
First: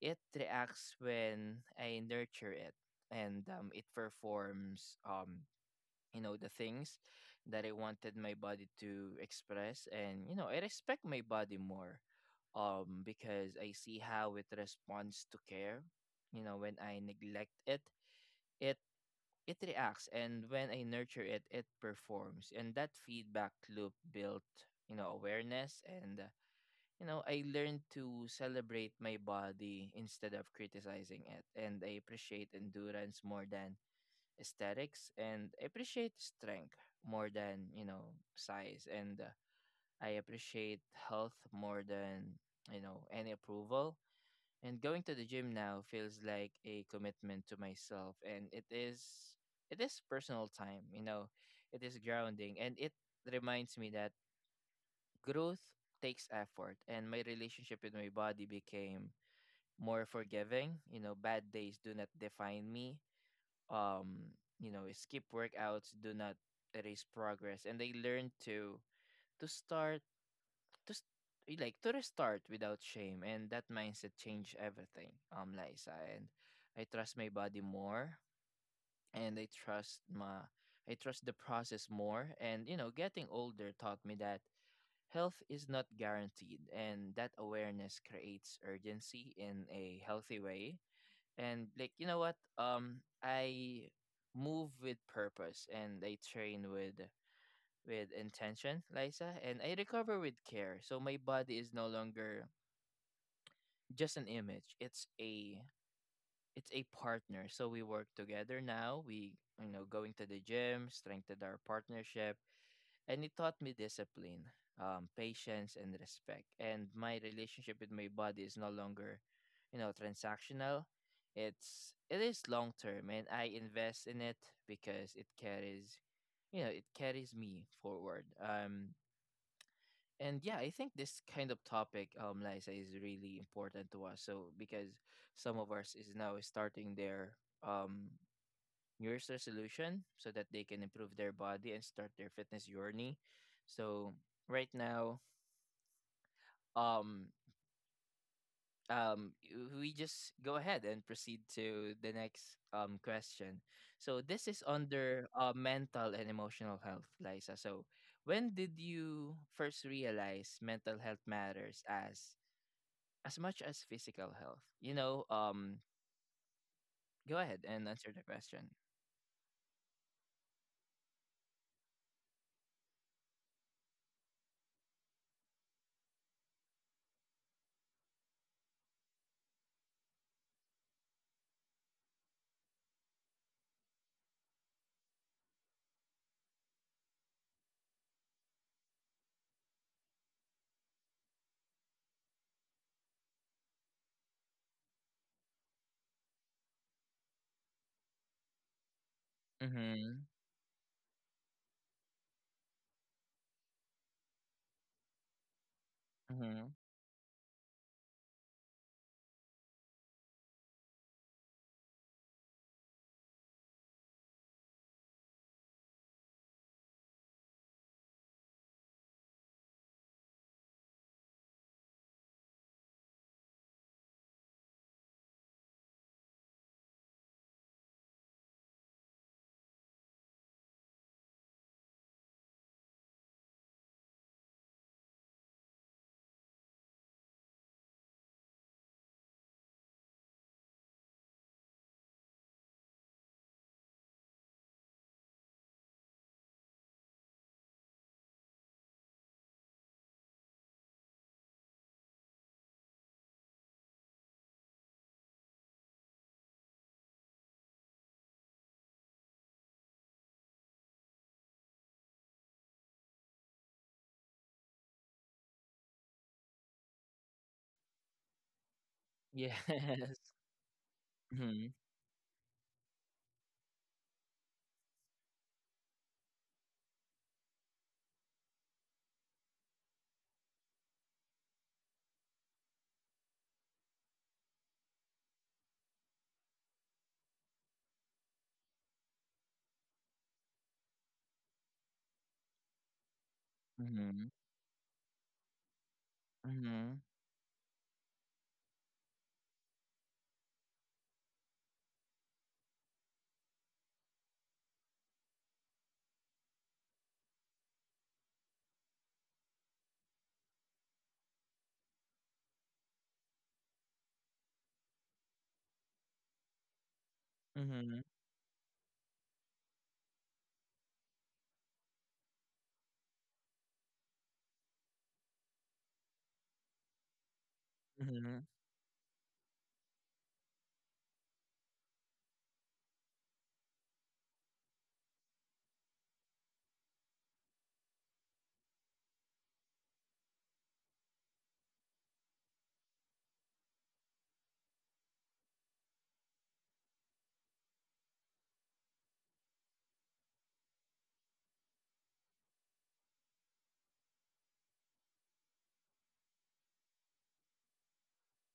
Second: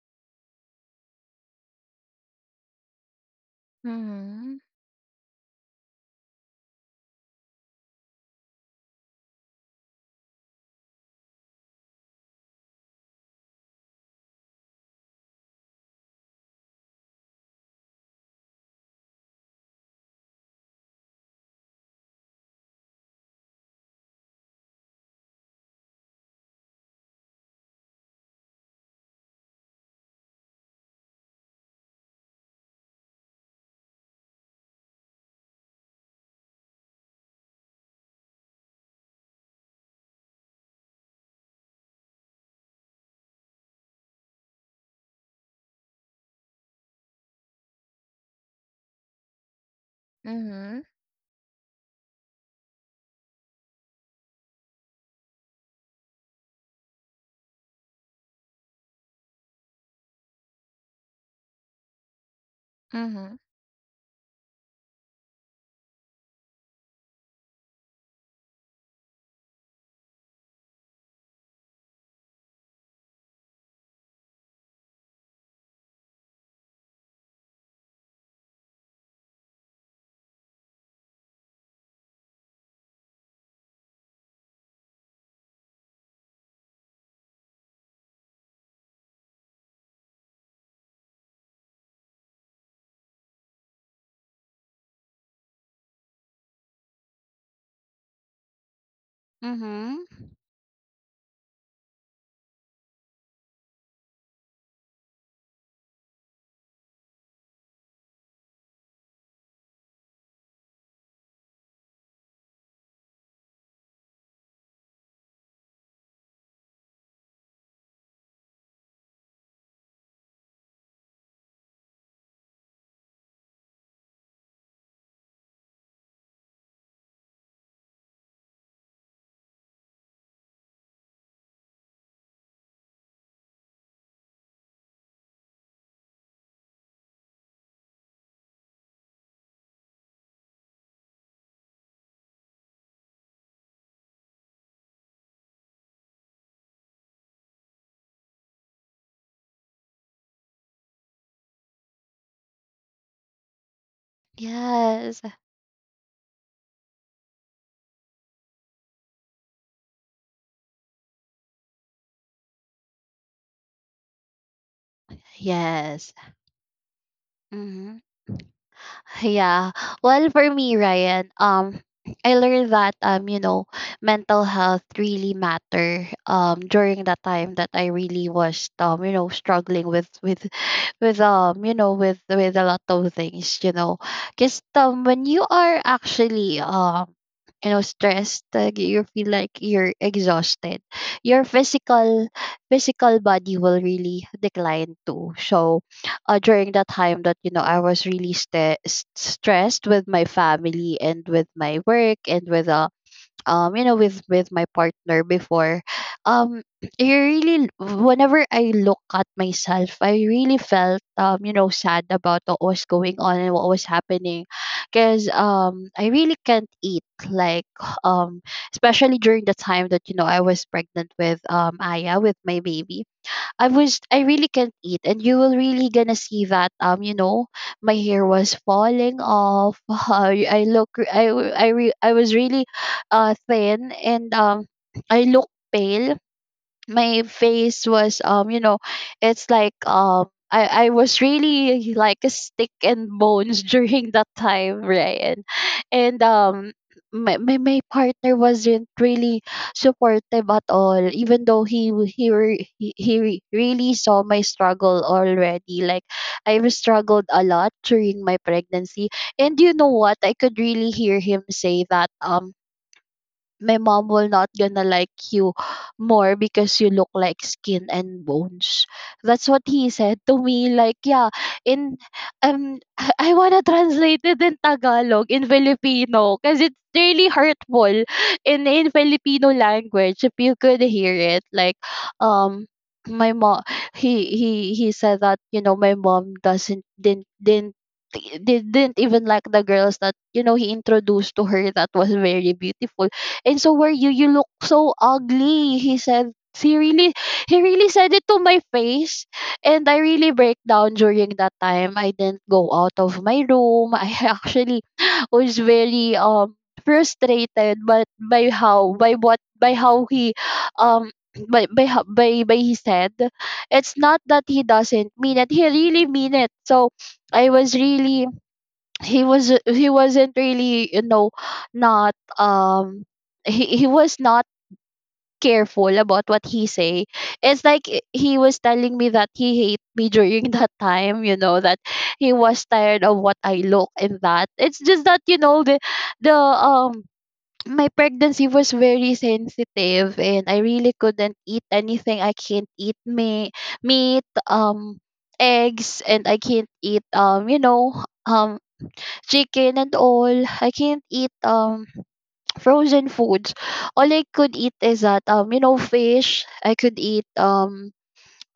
Speaker 1: it reacts. When I nurture it and it
Speaker 2: Mhm.
Speaker 1: performs you know the things that I wanted my body to express. And you know, I respect my body more because I see how it responds to care. You know, when I neglect it, it it reacts, and when I nurture it, it performs, and that feedback loop built, you know, awareness. And you know, I learned to celebrate my body instead of criticizing it, and I appreciate endurance more than aesthetics, and I appreciate strength more than, you know, size. And I appreciate health more than, you know, any approval. And going to the gym now feels like a commitment to myself, and it is personal
Speaker 2: Mhm.
Speaker 1: time, you know. It is grounding, and it reminds me that growth takes effort, and my relationship with my body became more forgiving. You know, bad days do not define me.
Speaker 2: Mhm.
Speaker 1: um you know, skip workouts do not erase progress, and they learn to start to s- like to restart without shame. And that mindset changed everything, Liza. And I trust my body more, and I trust the process more. And you know, getting older taught me that health is not guaranteed, and that awareness creates urgency in a healthy way. And like, you know what? I move with purpose, and I train with intention, Liza, and I
Speaker 2: Mhm.
Speaker 1: recover with care. So my body is no longer just an image, it's a partner. So we work together now. We you know Going to the gym strengthened our partnership, and it taught me discipline, patience, and respect. And my relationship with my body is no longer, you know, transactional. It is long term, and I invest in it because it carries, you know, it carries me forward. And yeah, I think this kind of topic, Liza, is really important to us. So because some of us is now starting their um New Year's resolution so that they can improve their body and start their fitness journey. So right now, um, um, we just go ahead and proceed to the next question. So this is
Speaker 2: Yes.
Speaker 1: under mental and emotional health, Liza. So when did you first realize mental health matters as much as physical health? You know,
Speaker 2: Yes.
Speaker 1: go ahead and
Speaker 2: Mhm.
Speaker 1: answer the question.
Speaker 2: Yeah. Well, for me, Ryan, I learned that, mental health really matter, during that time that I really was, struggling with with a lot of things, you know. Just when you are actually, stressed, you feel like you're exhausted, your physical body will really decline too. So during that time that, you know, I was really st- stressed with
Speaker 1: Mm-hmm.
Speaker 2: my family and with my work, and with, with my partner before. Um,
Speaker 1: Mm-hmm.
Speaker 2: I really, whenever I look at myself, I really felt, sad about what was going on and what was happening. Because I really can't eat, like, um especially during the time that, you know, I was pregnant with, Aya, with my baby. I really can't eat, and you will really gonna see that, my hair was falling off. I look I w- I, re, I was really thin, and I look pale. My face was, it's like, I was really like a stick and bones, during that time, Ryan. And my partner wasn't really supportive at all, even though he w- he re- really saw my struggle already. Like, I've struggled a lot during my pregnancy. And you know what, I could really hear him say that, my mom will not gonna like you more, because you look like skin and bones. That's what he
Speaker 1: Yes.
Speaker 2: said to me. Like, yeah, in, um, I wanna translate it in Tagalog, in Filipino, because it's really hurtful in Filipino language. If you could hear it, like, um. My mom, he said that, you know, my mom doesn't didn't, they didn't even like the girls that, you know, he introduced to her, that was very beautiful. And so were you,
Speaker 1: Mm-hmm.
Speaker 2: you look so ugly, he said. He
Speaker 1: Mhm,
Speaker 2: really, he really said it to my face. And I really break down during that time. I didn't go out of my room. I actually was very frustrated, but by how by what by how he, um by he said. It's not that he doesn't mean it, he really mean it. So I was
Speaker 1: mhm,
Speaker 2: really, he wasn't really, you know, not he was not careful about what he say. It's like, he
Speaker 1: mhm,
Speaker 2: was telling me that he hate me, during that time, you know, that he was tired of what I look. And that, it's just that, you know, the, the um my pregnancy was very sensitive, and I really couldn't eat anything. I can't eat me meat, eggs, and I can't eat, chicken and all. I can't eat, frozen foods. All I could eat is that, fish. I could eat, um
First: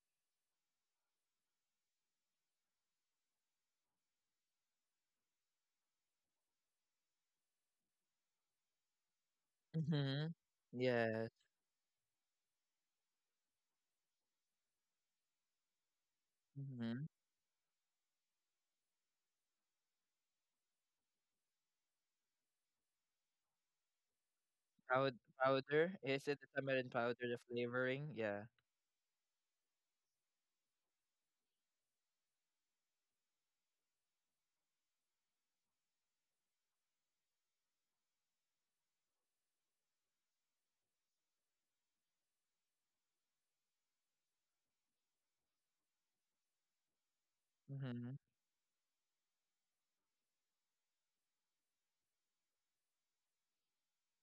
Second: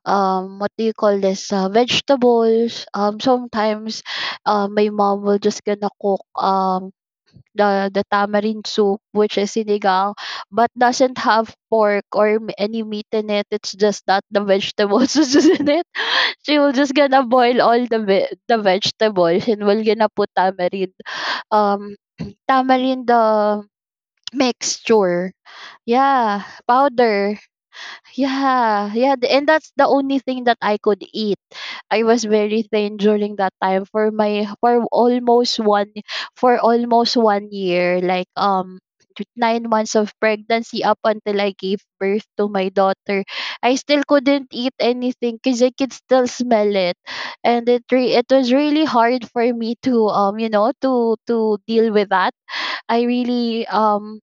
Speaker 2: um what do you call this, vegetables. Sometimes, my mom will just gonna cook, the tamarind soup, which is sinigang,
Speaker 1: mhm.
Speaker 2: but doesn't
Speaker 1: Yes,
Speaker 2: have pork or any meat in it. It's just that the vegetables is in it. She will just
Speaker 1: mhm.
Speaker 2: gonna boil all the the vegetables, and will gonna put tamarind, um tamarind, the
Speaker 1: Pow
Speaker 2: mixture.
Speaker 1: Powder, is it
Speaker 2: Yeah,
Speaker 1: the tamarind powder, the
Speaker 2: powder.
Speaker 1: flavoring? Yeah.
Speaker 2: Yeah, yeah, and that's the only thing that I could eat. I was very thin during that time, for my, for almost one, for almost one year, like, 9 months of pregnancy, up until I gave birth to my daughter. I still couldn't eat anything because I could still smell it. And
Speaker 1: Mhm,
Speaker 2: it was really hard for me to, to deal with that. I really,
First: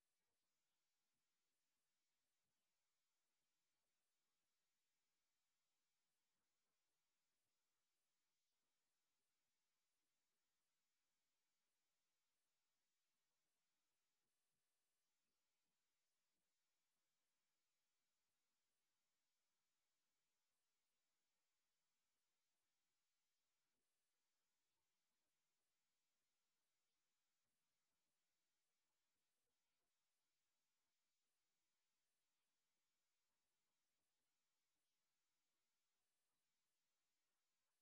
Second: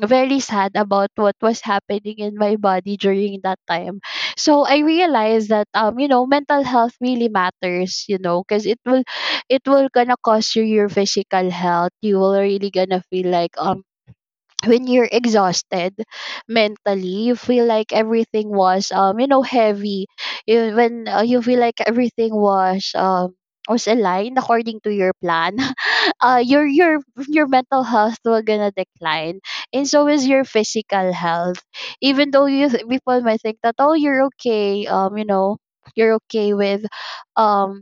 Speaker 2: very sad about what was happening in my body during that time. So I realized that, mental health really matters, you know, because it will, it will gonna cost you your physical health. You will really gonna feel like, when you're exhausted mentally, you feel like everything was, heavy. When, you feel like everything was, was aligned according to your plan. Your, your mental health will gonna decline, and so is your physical health. Even though people might think that, oh, you're okay, you're okay with, um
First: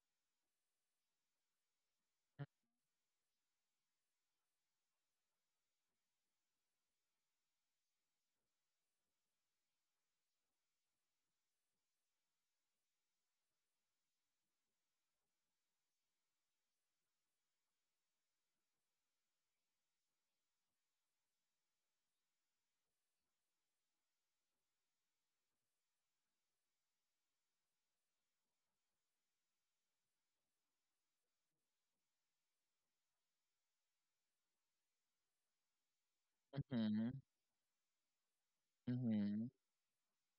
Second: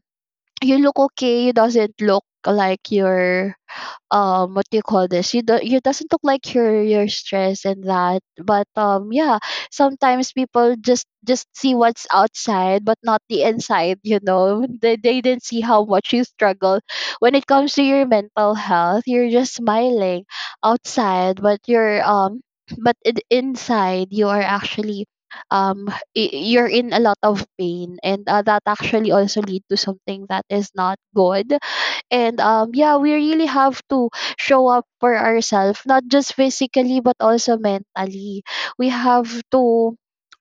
Speaker 2: you look okay, you doesn't look like you're what do you call this, you doesn't look like you're stressed and that, but yeah, sometimes people just see what's outside but not the inside, you know. They didn't see how much you struggle when it comes to your mental health. You're just smiling outside, but you're, but in, inside you are actually, um you're in a lot of pain. And that actually also lead to something that is not good. And yeah, we really have to show up for ourselves, not just physically
Speaker 1: mhm,
Speaker 2: but also mentally. We have
Speaker 1: mhm,
Speaker 2: to,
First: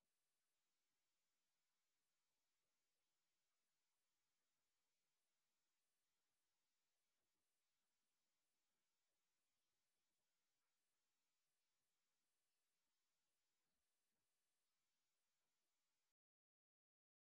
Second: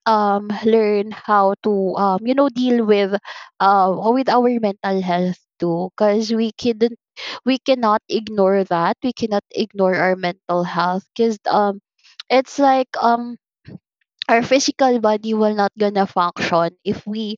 Speaker 2: learn how to, deal with, with our mental health too, because we cannot ignore that, we cannot ignore our mental health. Because it's like, our physical body will not gonna function if we,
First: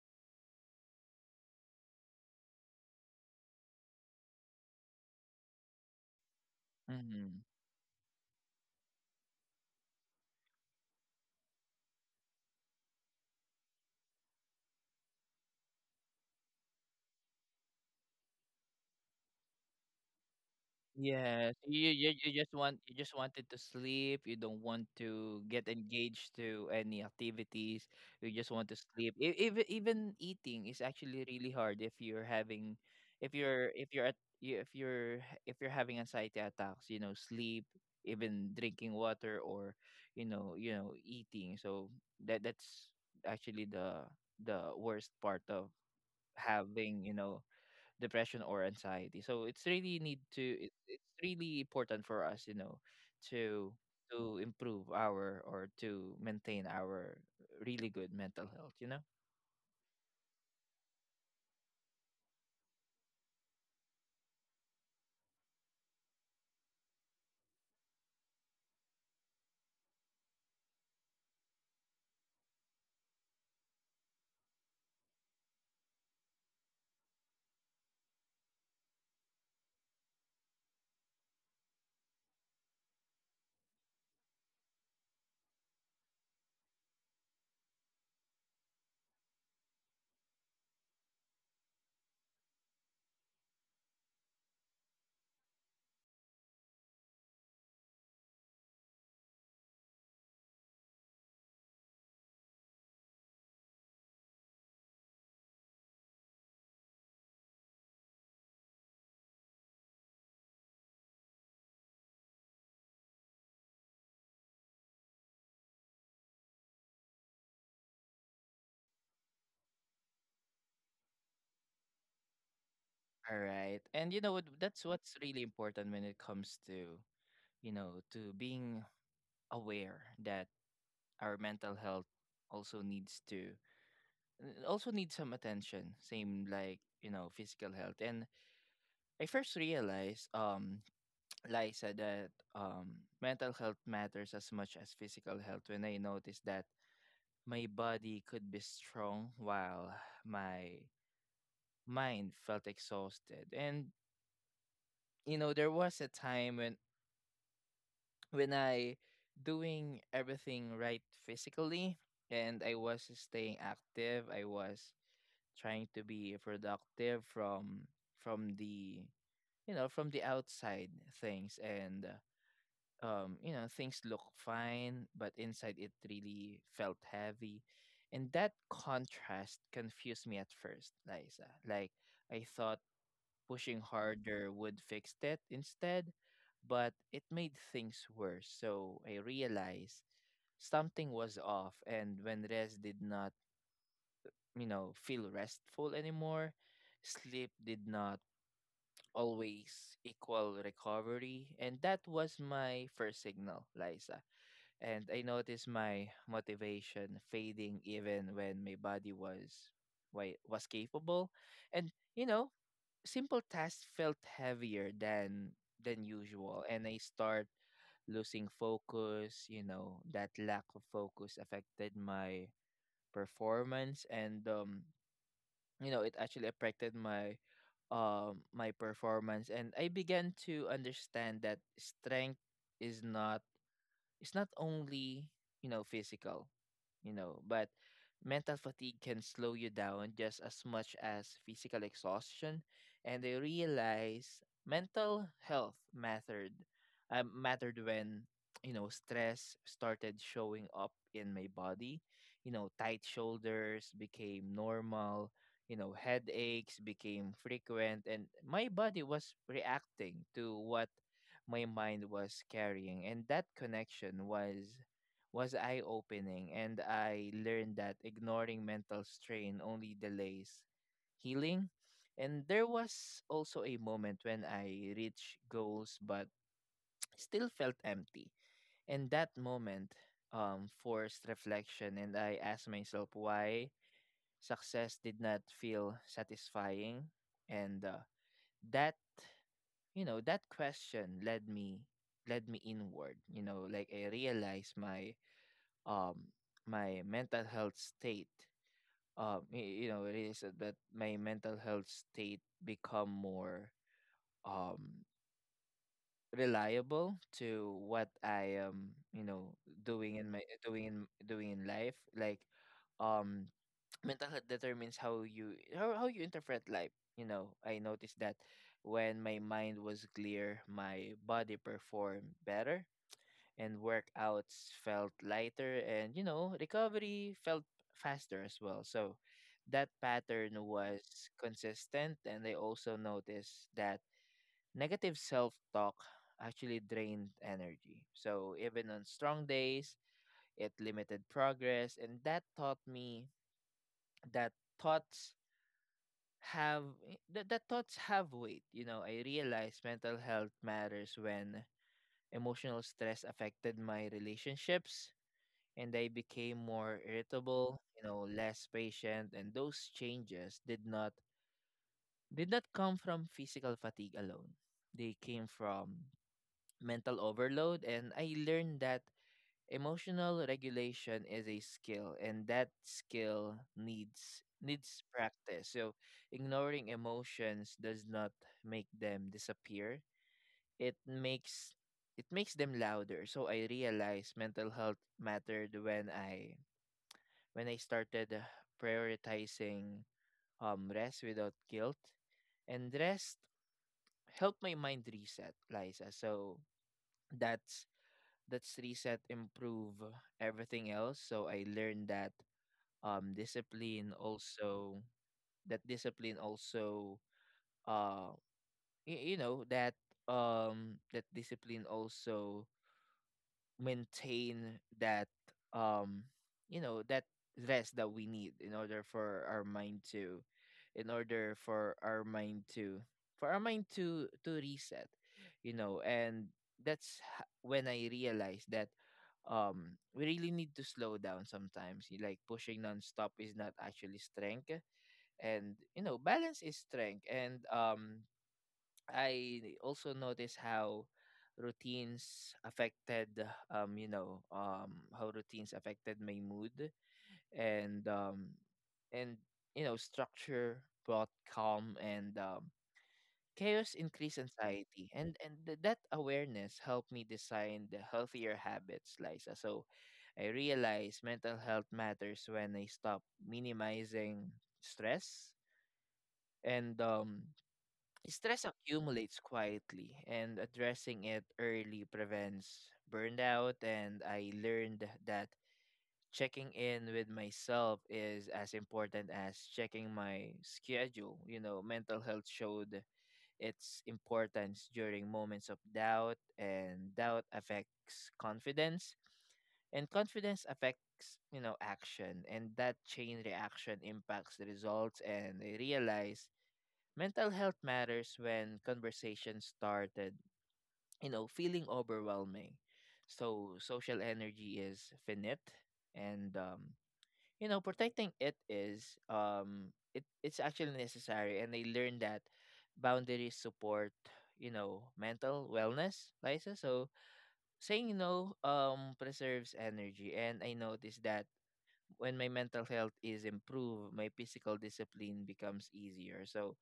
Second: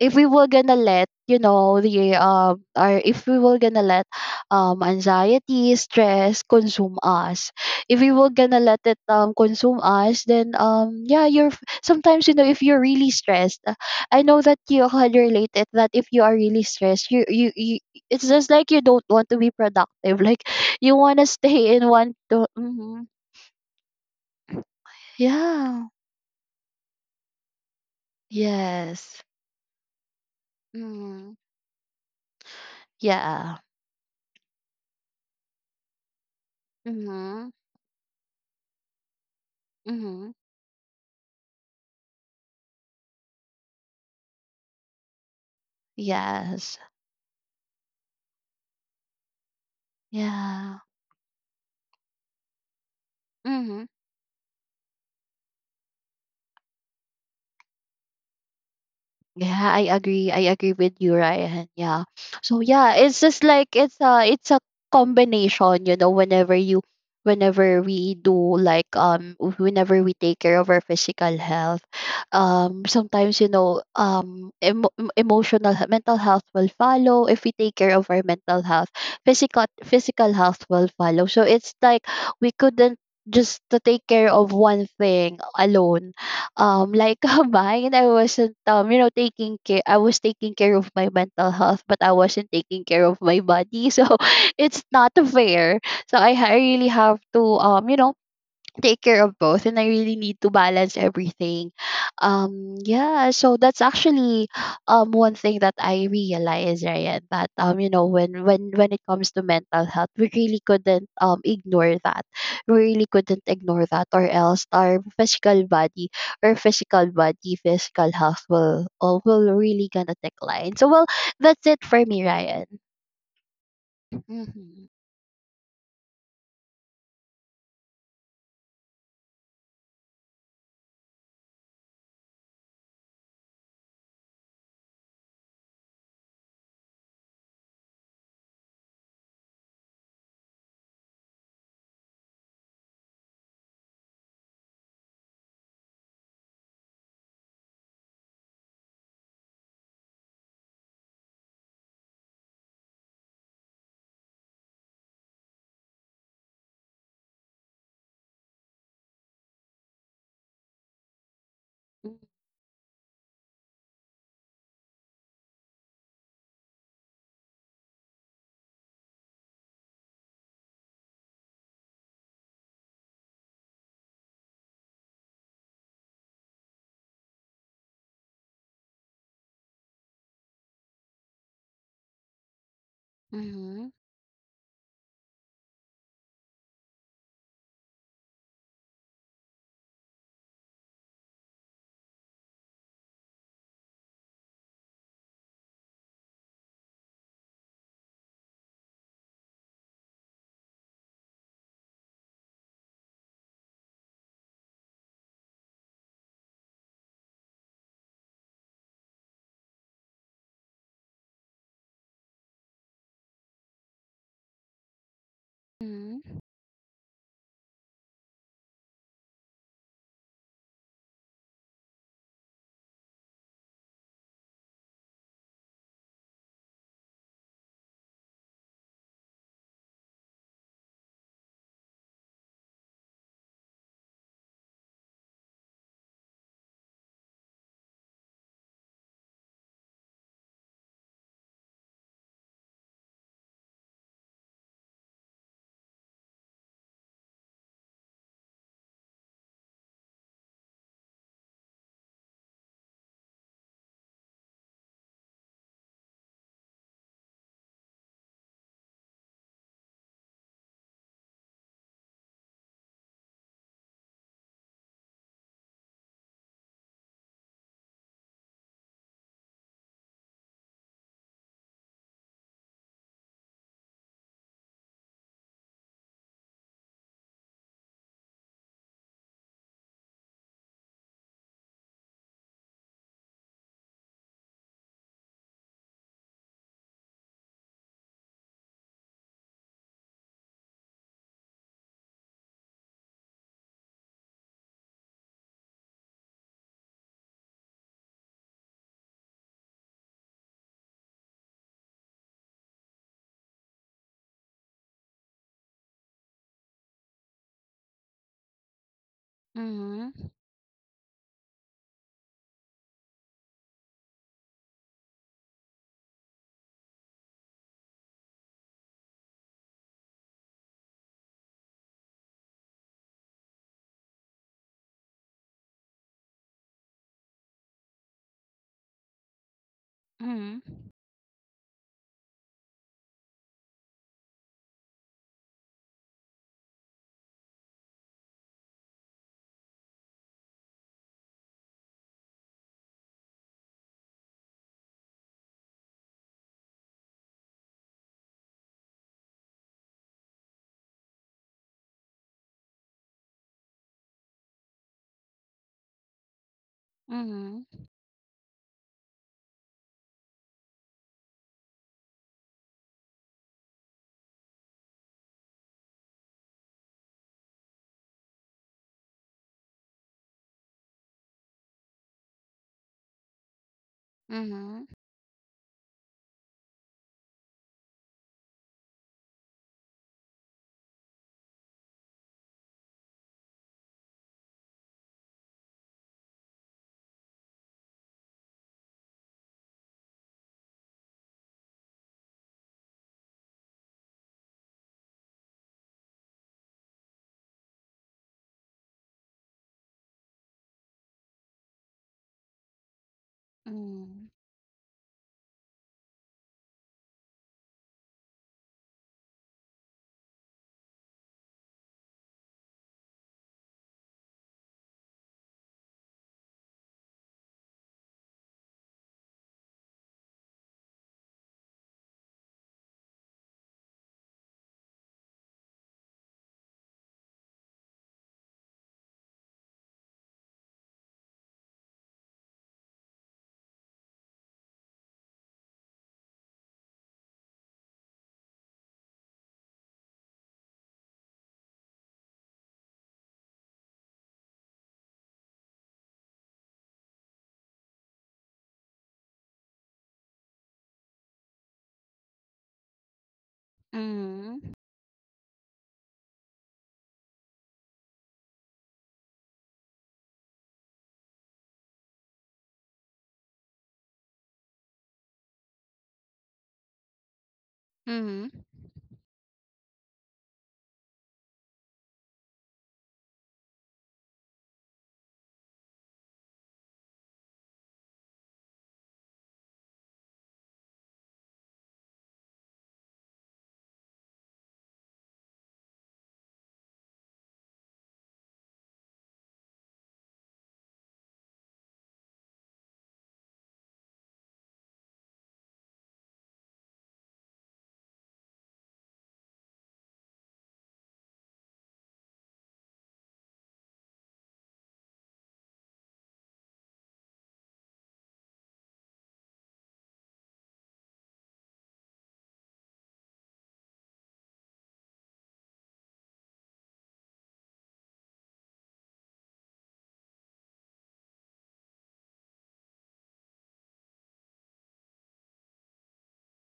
Speaker 2: if we were gonna let, you know, the, or if we were gonna let, anxiety, stress consume
Speaker 1: mhm.
Speaker 2: us. If we were gonna let it, consume us, then, yeah, sometimes, you know, if you're really stressed, I know that you had related that, if you are really stressed you. It's just like you don't want to be productive like you want to
Speaker 1: Yes,
Speaker 2: stay in
Speaker 1: you
Speaker 2: one
Speaker 1: you you
Speaker 2: to,
Speaker 1: just want, you
Speaker 2: hmm
Speaker 1: just wanted to sleep. You don't want to get
Speaker 2: Yeah.
Speaker 1: engaged to any activities. You just want to sleep.
Speaker 2: Yes.
Speaker 1: Even eating is actually
Speaker 2: Mm.
Speaker 1: really hard if you're having,
Speaker 2: Yeah.
Speaker 1: if you're having anxiety attacks. You know,
Speaker 2: Mhm.
Speaker 1: sleep, even drinking water, or you
Speaker 2: Mhm.
Speaker 1: know you know eating. So that's actually the worst part of
Speaker 2: Yes.
Speaker 1: having, you know, depression or anxiety. So it's really need to,
Speaker 2: Yeah.
Speaker 1: it's really important for us, you know, to
Speaker 2: Mhm.
Speaker 1: improve our, or to maintain our really good mental health, you know.
Speaker 2: Yeah, I agree. I agree with you, Ryan. Yeah. So yeah, it's just like it's a combination, you know, whenever we do like whenever we take care of our physical health. Sometimes you know emotional mental health will follow if we take care of our mental health. Physical health will follow, so it's like we couldn't just to take care of one thing alone. Like combined, I wasn't you know taking care I was taking care of my mental health but I wasn't taking care of my body so it's not fair. So I really have to you know take care of both, and I really need to balance everything. Yeah, so that's actually one thing that I realized, Ryan, that you know, when when it comes to mental health, we really couldn't ignore that. We really couldn't ignore that, or else our physical body or physical body, physical health will will really gonna decline. So, well, that's it for me, Ryan.
Speaker 1: All right. And you know what,
Speaker 2: Mm-hmm.
Speaker 1: that's what's really important when it comes to, you know, to being aware that our mental health also needs to, also needs some attention, same like, you know, physical health. And I first realized, like said that mental health matters as much as physical health when I noticed that my body could be strong while my mind felt exhausted. And you know, there was a time when I doing everything right physically, and I was staying active, I was trying to be productive, from the you know from the outside things. And you know, things look fine, but inside it really felt heavy. And that contrast confused me at first, Liza. Like, I thought pushing
Speaker 2: Mm-hmm.
Speaker 1: harder would fix that instead, but it made things worse. So I realized something was off. And when rest did not, you know, feel restful anymore, sleep did not always equal recovery. And that was my first signal, Liza. And I noticed my motivation fading even when my body was why was capable. And you know, simple tasks felt heavier than
Speaker 2: Mm-hmm.
Speaker 1: usual, and I start losing focus. You know, that lack of focus affected my performance, and you know it actually affected my my performance. And I began to understand that strength is not, it's not only you know, physical, but mental fatigue can slow you down just as much as physical exhaustion. And they realize mental health mattered, mattered when, you know, stress started showing up in my body. You know, tight shoulders became normal, you know, headaches became frequent, and my body was reacting to what my mind was carrying, and that connection was eye opening. And I learned that ignoring mental strain only delays healing. And there was also a moment when I reached goals but still felt empty, and that moment forced reflection, and I asked myself why success did not feel satisfying. And that you know, that question led me inward. You know, like I realized my um my mental health state y- you know it is that my mental health state become more um reliable to what I am, you know, doing in
Speaker 2: Mm-hmm.
Speaker 1: my, doing in doing in life. Like, um mental health determines how you, how you interpret life. You know, I noticed that when my mind was clear, my body performed better, and workouts felt lighter, and you know, recovery felt faster as well. So that pattern was consistent. And I also noticed that negative self-talk actually drained energy, so even on strong days it limited progress. And that taught me that thoughts have, the thoughts have weight. You know, I realized mental health matters when emotional stress affected my relationships and I became more irritable,
Speaker 2: Mm-hmm.
Speaker 1: you know, less patient, and those changes did not, come from physical fatigue alone. They came from mental overload. And I learned that emotional regulation is a skill, and that skill needs
Speaker 2: Mhm.
Speaker 1: needs practice. So, ignoring emotions does not make them disappear. It makes it makes them louder. So I realized mental health mattered when I, started prioritizing rest without guilt, and rest helped my mind reset, Liza. So that's, let's reset, improve everything else. So I learned that um discipline
Speaker 2: Mm.
Speaker 1: also discipline also uh y- you know that that discipline also maintain that, um you know that rest that we need in order for our mind to, in order for our mind to for our mind to reset, you know. And when I realized that, we really need to slow down sometimes, like pushing nonstop is not actually strength, and you know, balance is strength. And I also noticed how routines affected, my mood. And and you know, structure brought calm, and chaos increased
Speaker 2: Mhm.
Speaker 1: anxiety. And that awareness helped me design the healthier habits, Liza. So I realized mental health matters when I stop minimizing stress. And
Speaker 2: Mhm.
Speaker 1: stress accumulates quietly, and addressing it early prevents burnout. And I learned that checking in with myself is as important as checking my schedule. You know, mental health showed its importance during moments of doubt, and doubt affects confidence, and confidence affects, you know, action, and that chain reaction impacts the results. And I realized, mental health matters when conversations started, you know, feeling overwhelming. So social energy is finite, and you know, protecting it is, it's actually necessary. And I learned that boundaries support, you know, mental wellness, Liza. So saying no preserves energy. And I noticed that when my mental health is improved, my physical discipline becomes easier. So,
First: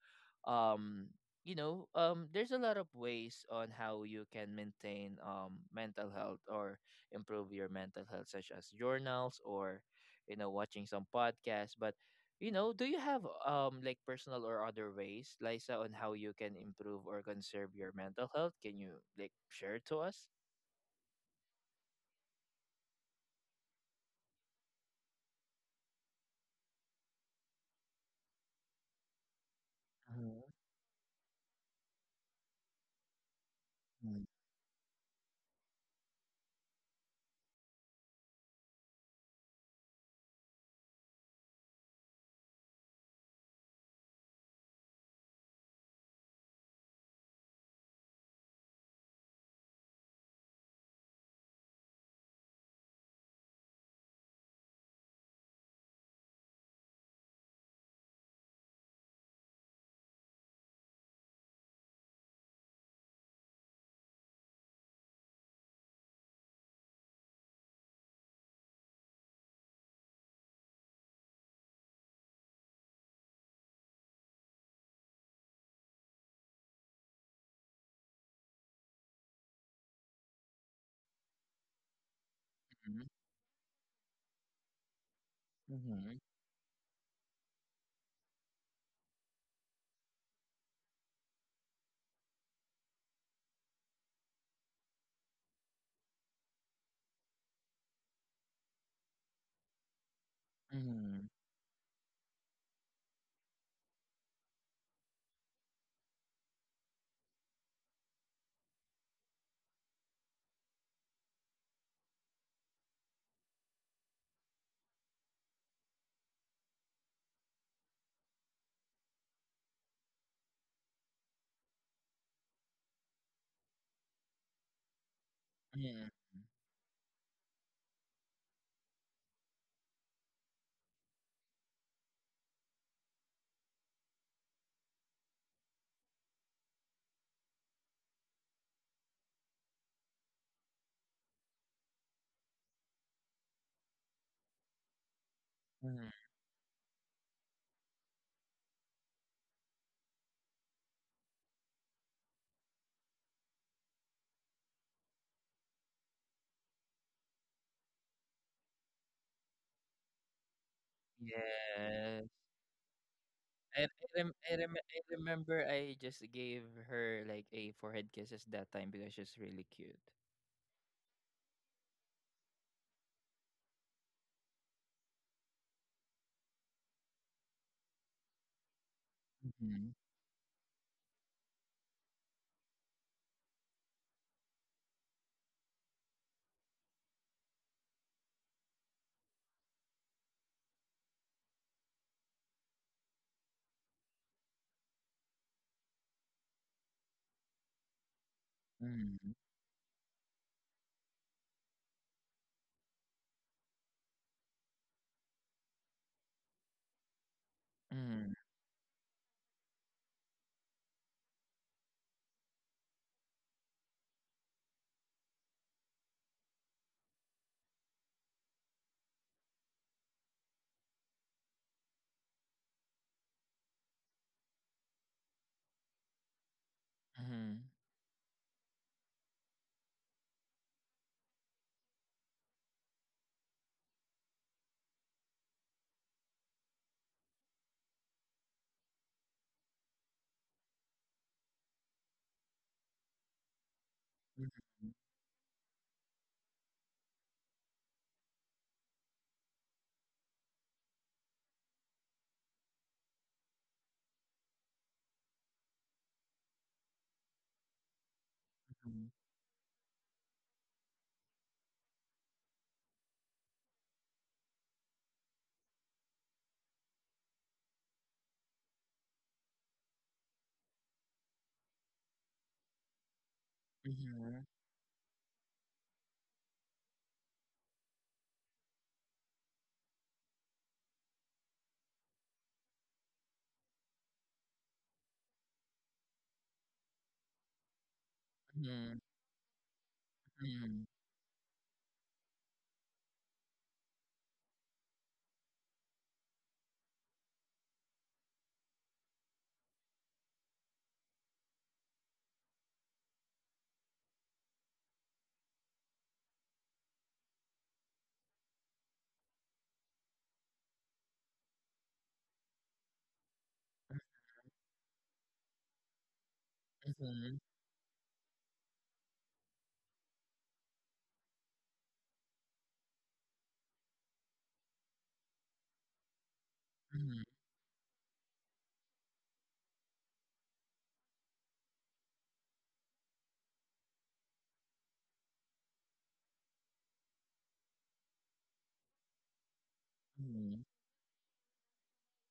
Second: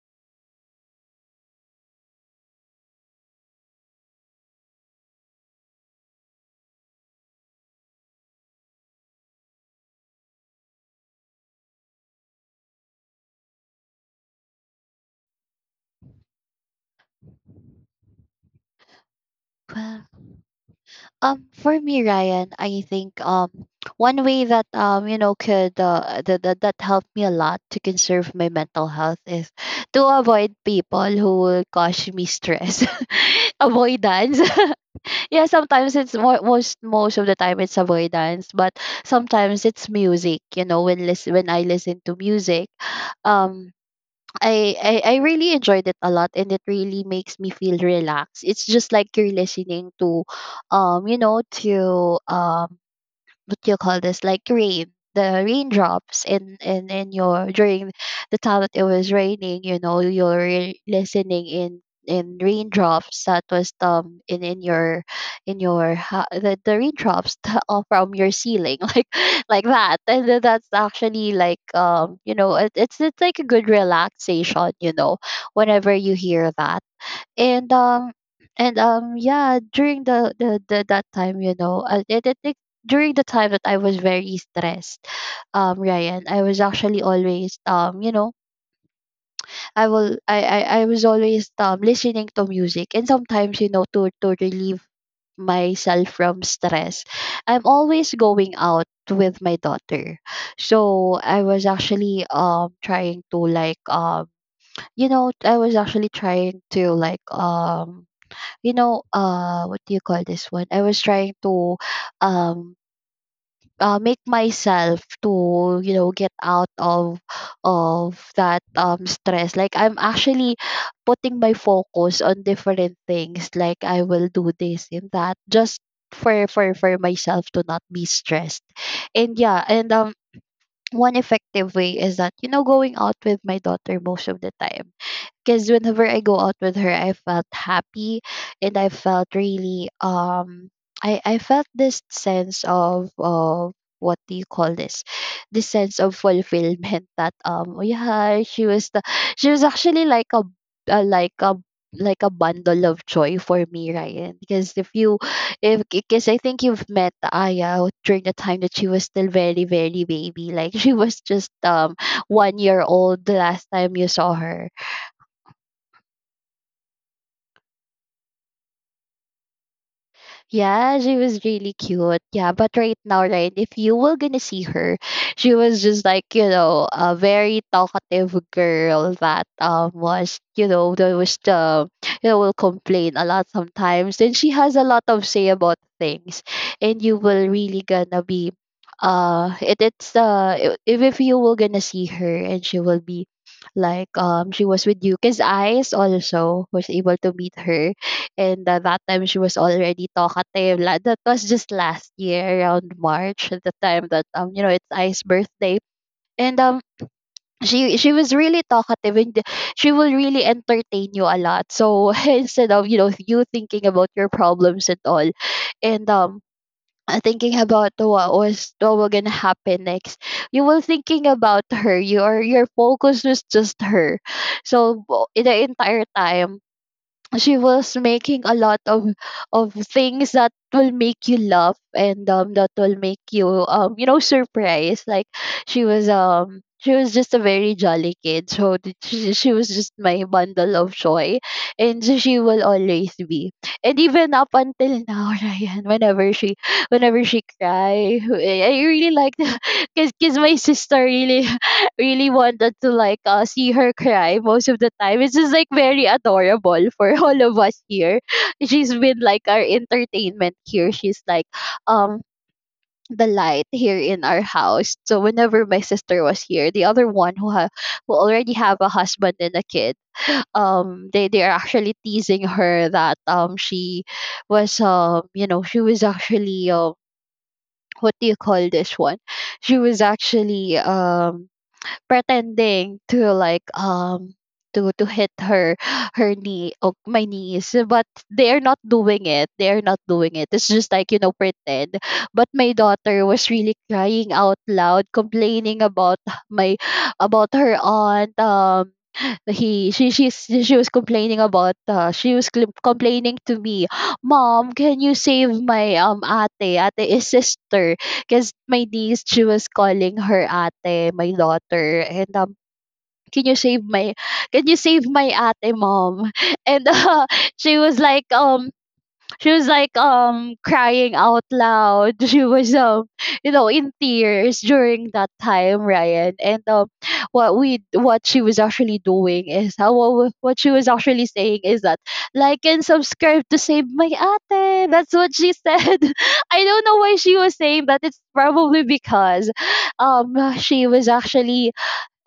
Speaker 1: um, you know, there's a lot of ways on how you can maintain mental health or improve your mental health, such as journals, or, you know, watching some podcasts. But, you know, do you have like personal or other ways, Liza, on how you can improve or conserve your mental health? Can you like share it to
Speaker 2: Well,
Speaker 1: us?
Speaker 2: for me, Ryan, I think one way that you know could that helped me a lot to conserve my mental health is to
Speaker 1: Mm-hmm.
Speaker 2: avoid people who will cause me stress.
Speaker 1: Mm-hmm.
Speaker 2: Avoidance. Yeah, sometimes it's more, most of the time it's avoidance, but sometimes it's music. You know, when I listen to music, um I, I really enjoyed it a lot, and it really makes me feel relaxed. It's just like you're listening to you know to what do you call this, like rain, the raindrops in your during the time that it was raining, you know, you're listening in raindrops that was in your the raindrops that are from your ceiling like that, and then that's actually like you know it's like a good relaxation, you know, whenever you hear that. And um and Yeah, during the that time, you know, during the time that I was very stressed,
Speaker 1: Mm-hmm.
Speaker 2: Ryan, I was actually always you know, I was always listening to music. And sometimes, you know, to relieve myself from stress. I'm always going out with my daughter. So
Speaker 1: Mm-hmm.
Speaker 2: I was actually trying to like you know, I was actually trying to like you know what do you call this one, I was trying to um make myself to you know get out of that stress. Like I'm actually putting my focus on different things. Like I will do this and that just for myself to not be stressed. And yeah, and one effective way is that, you know, going out with my daughter most of the time, because whenever I go out with her, I felt happy. And I felt really I felt this sense of what do you call this? This sense of fulfillment that yeah, she was the, she was actually like a like a like a bundle of joy for me, Ryan. Because if you if because I think you've met Aya during the time that she was still very very baby, like she was just
Speaker 1: Yes,
Speaker 2: 1 year old the last
Speaker 1: and
Speaker 2: time you saw her.
Speaker 1: I remember I just gave her, like, a forehead kisses that time because she's really cute.
Speaker 2: Yeah, she was really cute. Yeah, but right now, right, if you were gonna see her, she was just like, you know, a very talkative girl that
Speaker 1: Mhm,
Speaker 2: was, you know, that was the, you know, will complain a lot sometimes. And she has a lot of say about things. And you will really gonna be if you were gonna see her, and she will be like she was with you, because Ice also was able to meet her. And at that time
Speaker 1: mhm,
Speaker 2: she was already talkative. That was just last year around March, at the time that you know it's I's birthday, and she
Speaker 1: mhm,
Speaker 2: was really talkative, and she will really entertain you a lot. So instead of, you know, you thinking about your problems and all, and thinking about what was gonna happen next, you were thinking about her, your focus was just her. So in the entire time, she
Speaker 1: mhm,
Speaker 2: was making a lot of things that will make you laugh, and that will make you you know surprised, like she was just a very jolly kid. So she was just my bundle of joy, and so she will always be. And even up
Speaker 1: mhm,
Speaker 2: until now Ryan, whenever she cry, I really like because my sister really wanted to like see her cry most of the time. It's just like very adorable for all of us here. She's been like our entertainment here. She's like um the light here in our house. So whenever my sister was here, the other one who who already have a husband and a kid, they are actually teasing her that she
Speaker 1: mhm,
Speaker 2: was you know, she was actually what do you call this one? She was actually pretending to like to hit her knee or my knees, but they're not
Speaker 1: mhm,
Speaker 2: doing it, they're not doing it, it's
Speaker 1: mhm,
Speaker 2: just like, you know, pretend. But my daughter was really crying out loud, complaining about my, about her aunt. He she she's she was complaining about she was complaining to me, mom, can you save my ate, ate is sister, because my niece, she was calling her ate, my daughter. And can you save my, can you save my ate, mom and
Speaker 1: mhm, mhm,
Speaker 2: she was like um she was like crying out loud she was you know, in tears during that time, Ryan. And what she was actually doing is how what she was actually saying is that like and subscribe to save my ate. That's what she said. I don't know why she was saying that. It's probably because
Speaker 1: mhm, mhm,
Speaker 2: she was actually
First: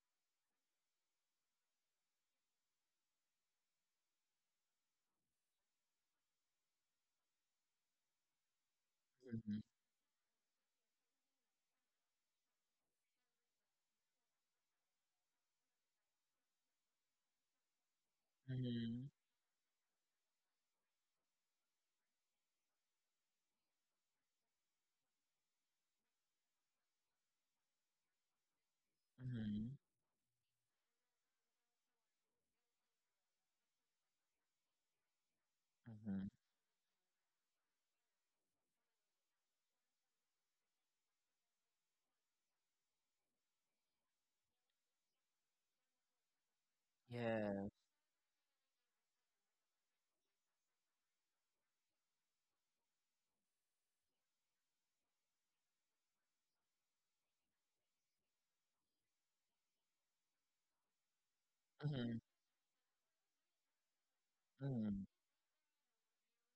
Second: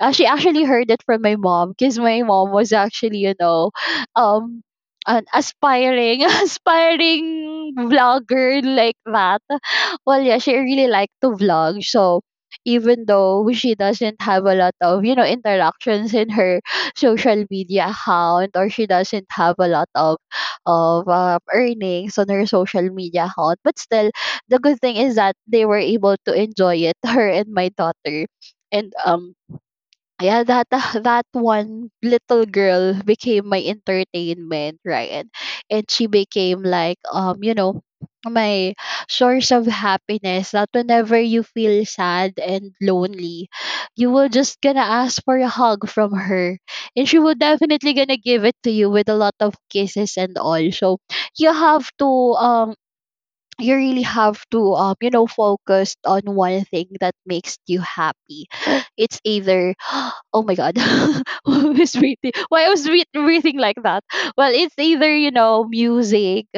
Speaker 2: she actually heard it from my mom, because my mom was actually, you know, um, an aspiring, aspiring vlogger like that.
Speaker 1: mhm,
Speaker 2: Well, yeah, she really liked to vlog. So even though she doesn't have a lot of, you know, interactions in her social media account, or she
Speaker 1: mhm,
Speaker 2: doesn't have a lot of earnings on her social media account, but still the good thing is that they were able to enjoy it, her and my daughter. And
Speaker 1: mhm,
Speaker 2: yeah, that that one little girl became my entertainment, right. And she
Speaker 1: mhm.
Speaker 2: became like you know my source of happiness, that whenever you feel sad and lonely, you will just gonna ask for a hug from her, and she will
Speaker 1: Yeah.
Speaker 2: definitely gonna give it to you with a lot of kisses and all. So you have to um you really have to you know focus on one thing that makes you happy. It's either oh my god who's
Speaker 1: Mhm,
Speaker 2: breathing, why I was breathing like that. Well, it's
Speaker 1: mhm,
Speaker 2: either you know music,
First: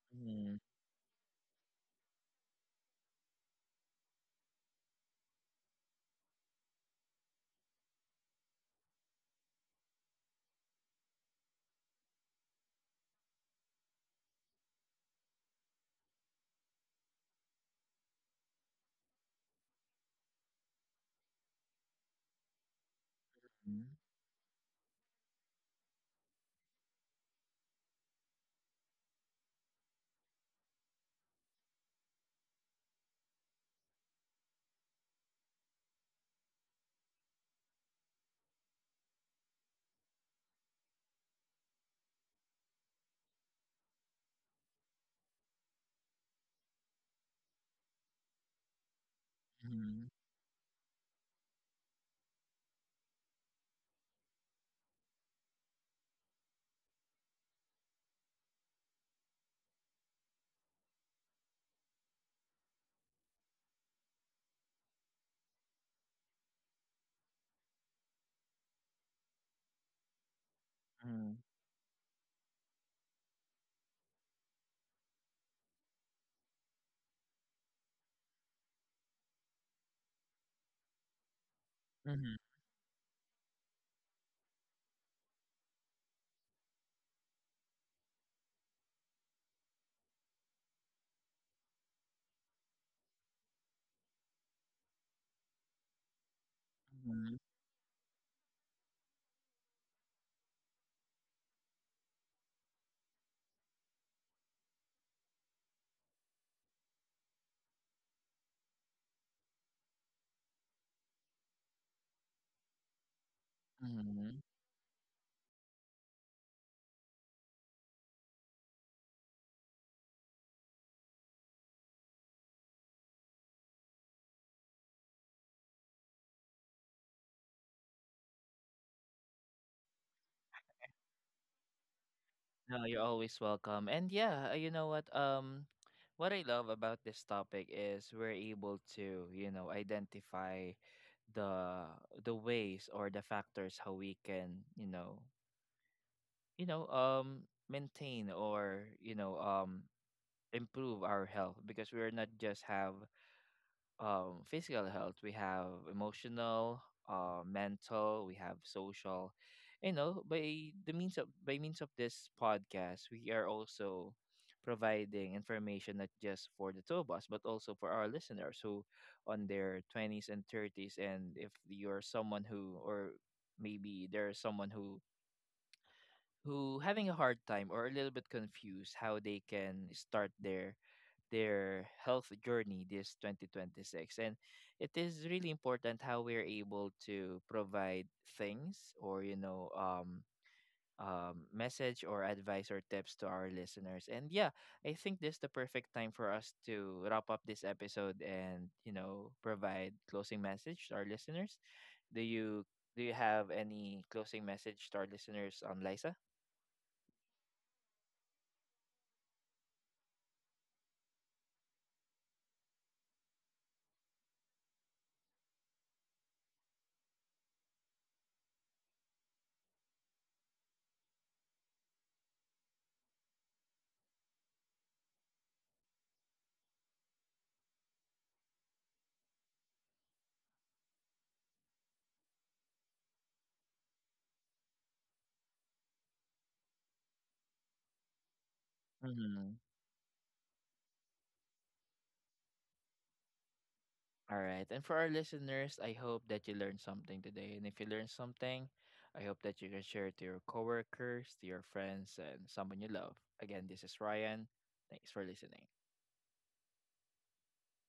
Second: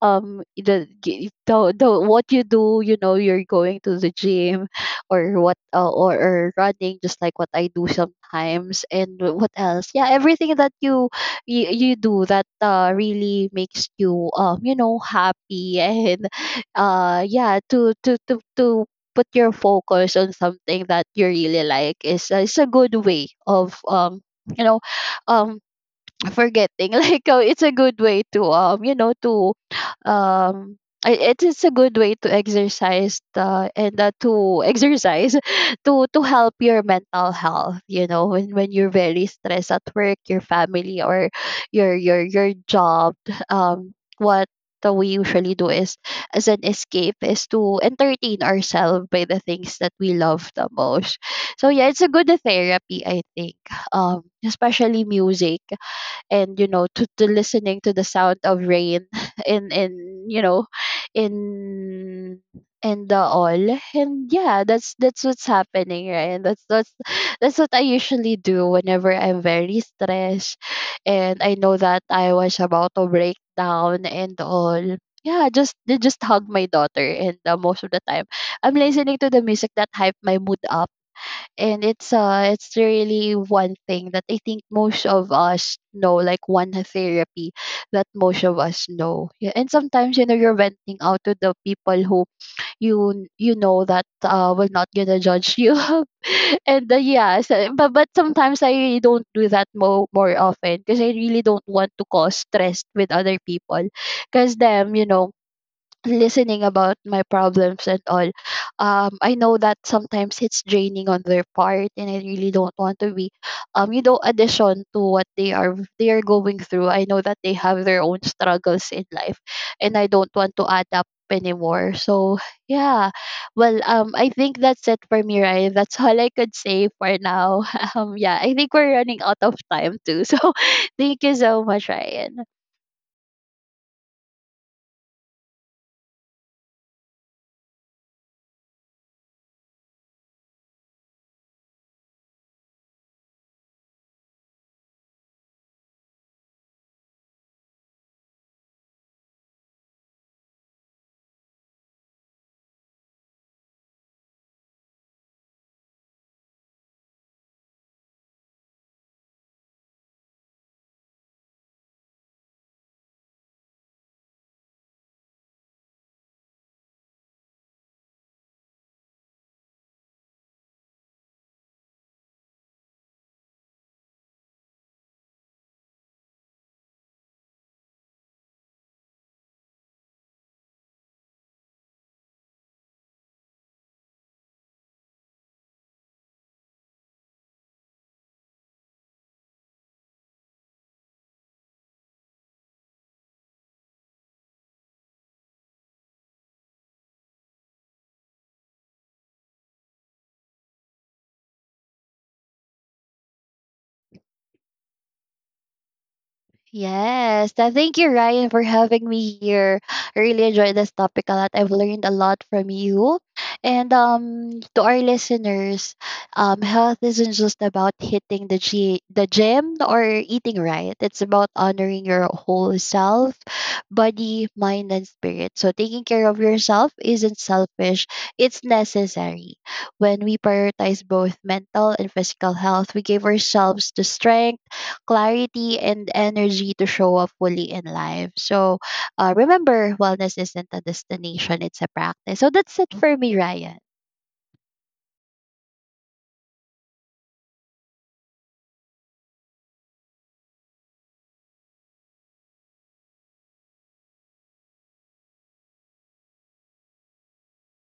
Speaker 1: mhm,
Speaker 2: the what you do, you know, you're going to the gym, or what or running, just like what I do sometimes, and what else? Yeah, everything that you you do that really makes you you know happy and yeah, to put your focus on something that you really like is a good way of
Speaker 1: mhm,
Speaker 2: you know um forgetting like, oh, it's a good way to you know to um it is a good way to exercise and to exercise to help your mental health, you know, when you're very stressed at work, your family, or your job. um what, the we usually do is, as an escape, is to entertain ourselves by the things that
Speaker 1: mhm,
Speaker 2: we love the most. So yeah, it's a good therapy, I think. Especially music, and, you know, to listening to the sound of rain in, you know, in in the all. And yeah, that's what's happening, right. And that's what I usually do whenever I'm very stressed,
Speaker 1: mhm,
Speaker 2: and I know that I was about to break down and all. Yeah, just they just hug my daughter, and most of the time I'm listening to the music that hype my mood up. And it's really one thing that I think most of us know, like one therapy that most of us know. Yeah, and sometimes, you know, you're venting out to the people who you, you know, that will not gonna judge you, and yeah,
Speaker 1: mhm,
Speaker 2: so, but sometimes I really don't do that more often because I really don't want to cause stress with other people, because them, you know, listening about my problems and all, I know that sometimes it's draining on their part, and I really don't want to be you
Speaker 1: mhm,
Speaker 2: know
Speaker 1: mhm.
Speaker 2: addition to what they are going through. I know that they have their own struggles in life, and I don't want to add up anymore. So yeah. Well, I think that's it for me, right. That's all I could say for now. Yeah, I think we're running out of time too. So thank you so much, Ryan.
Speaker 1: No, you're always welcome. And yeah, you know what? What I love about this topic is we're able to, you know, identify the ways or the factors how we can, you know, maintain or you know, improve our health, because we're not just have physical health, we have emotional, mental, we have social. You know, by the means of, by means of this podcast, we are also providing information not just for the two of us, but also for our listeners who on their twenties and thirties. And if you're someone who, or maybe there's someone who, having a hard time or a little bit confused how they can start their health journey this 2026. And it is really important how we're able to provide things or you know, message or advice or tips to our listeners. And yeah, I think this is the perfect time for us to wrap up this episode and you know, provide closing message to our listeners. do you do you have any closing message to our listeners, Liza?
Speaker 2: Yes, thank you, Ryan, for having me here. I really enjoyed this topic a lot. I've learned a lot from you. And to our listeners, health isn't just about hitting the, the gym or eating right, it's about honoring your whole self, body, mind, and spirit. So, taking care of yourself isn't selfish, it's necessary. When we prioritize both mental and physical health, we give ourselves the strength, clarity, and energy to show up fully in life. So remember, wellness isn't a destination, it's a practice. So that's it for me, Ryan.
Speaker 1: All right. And for our listeners, I hope that you learned something today. And if you learned something, I hope that you can share it to your coworkers, to your friends, and someone you love. Again, this is Ryan. Thanks for listening.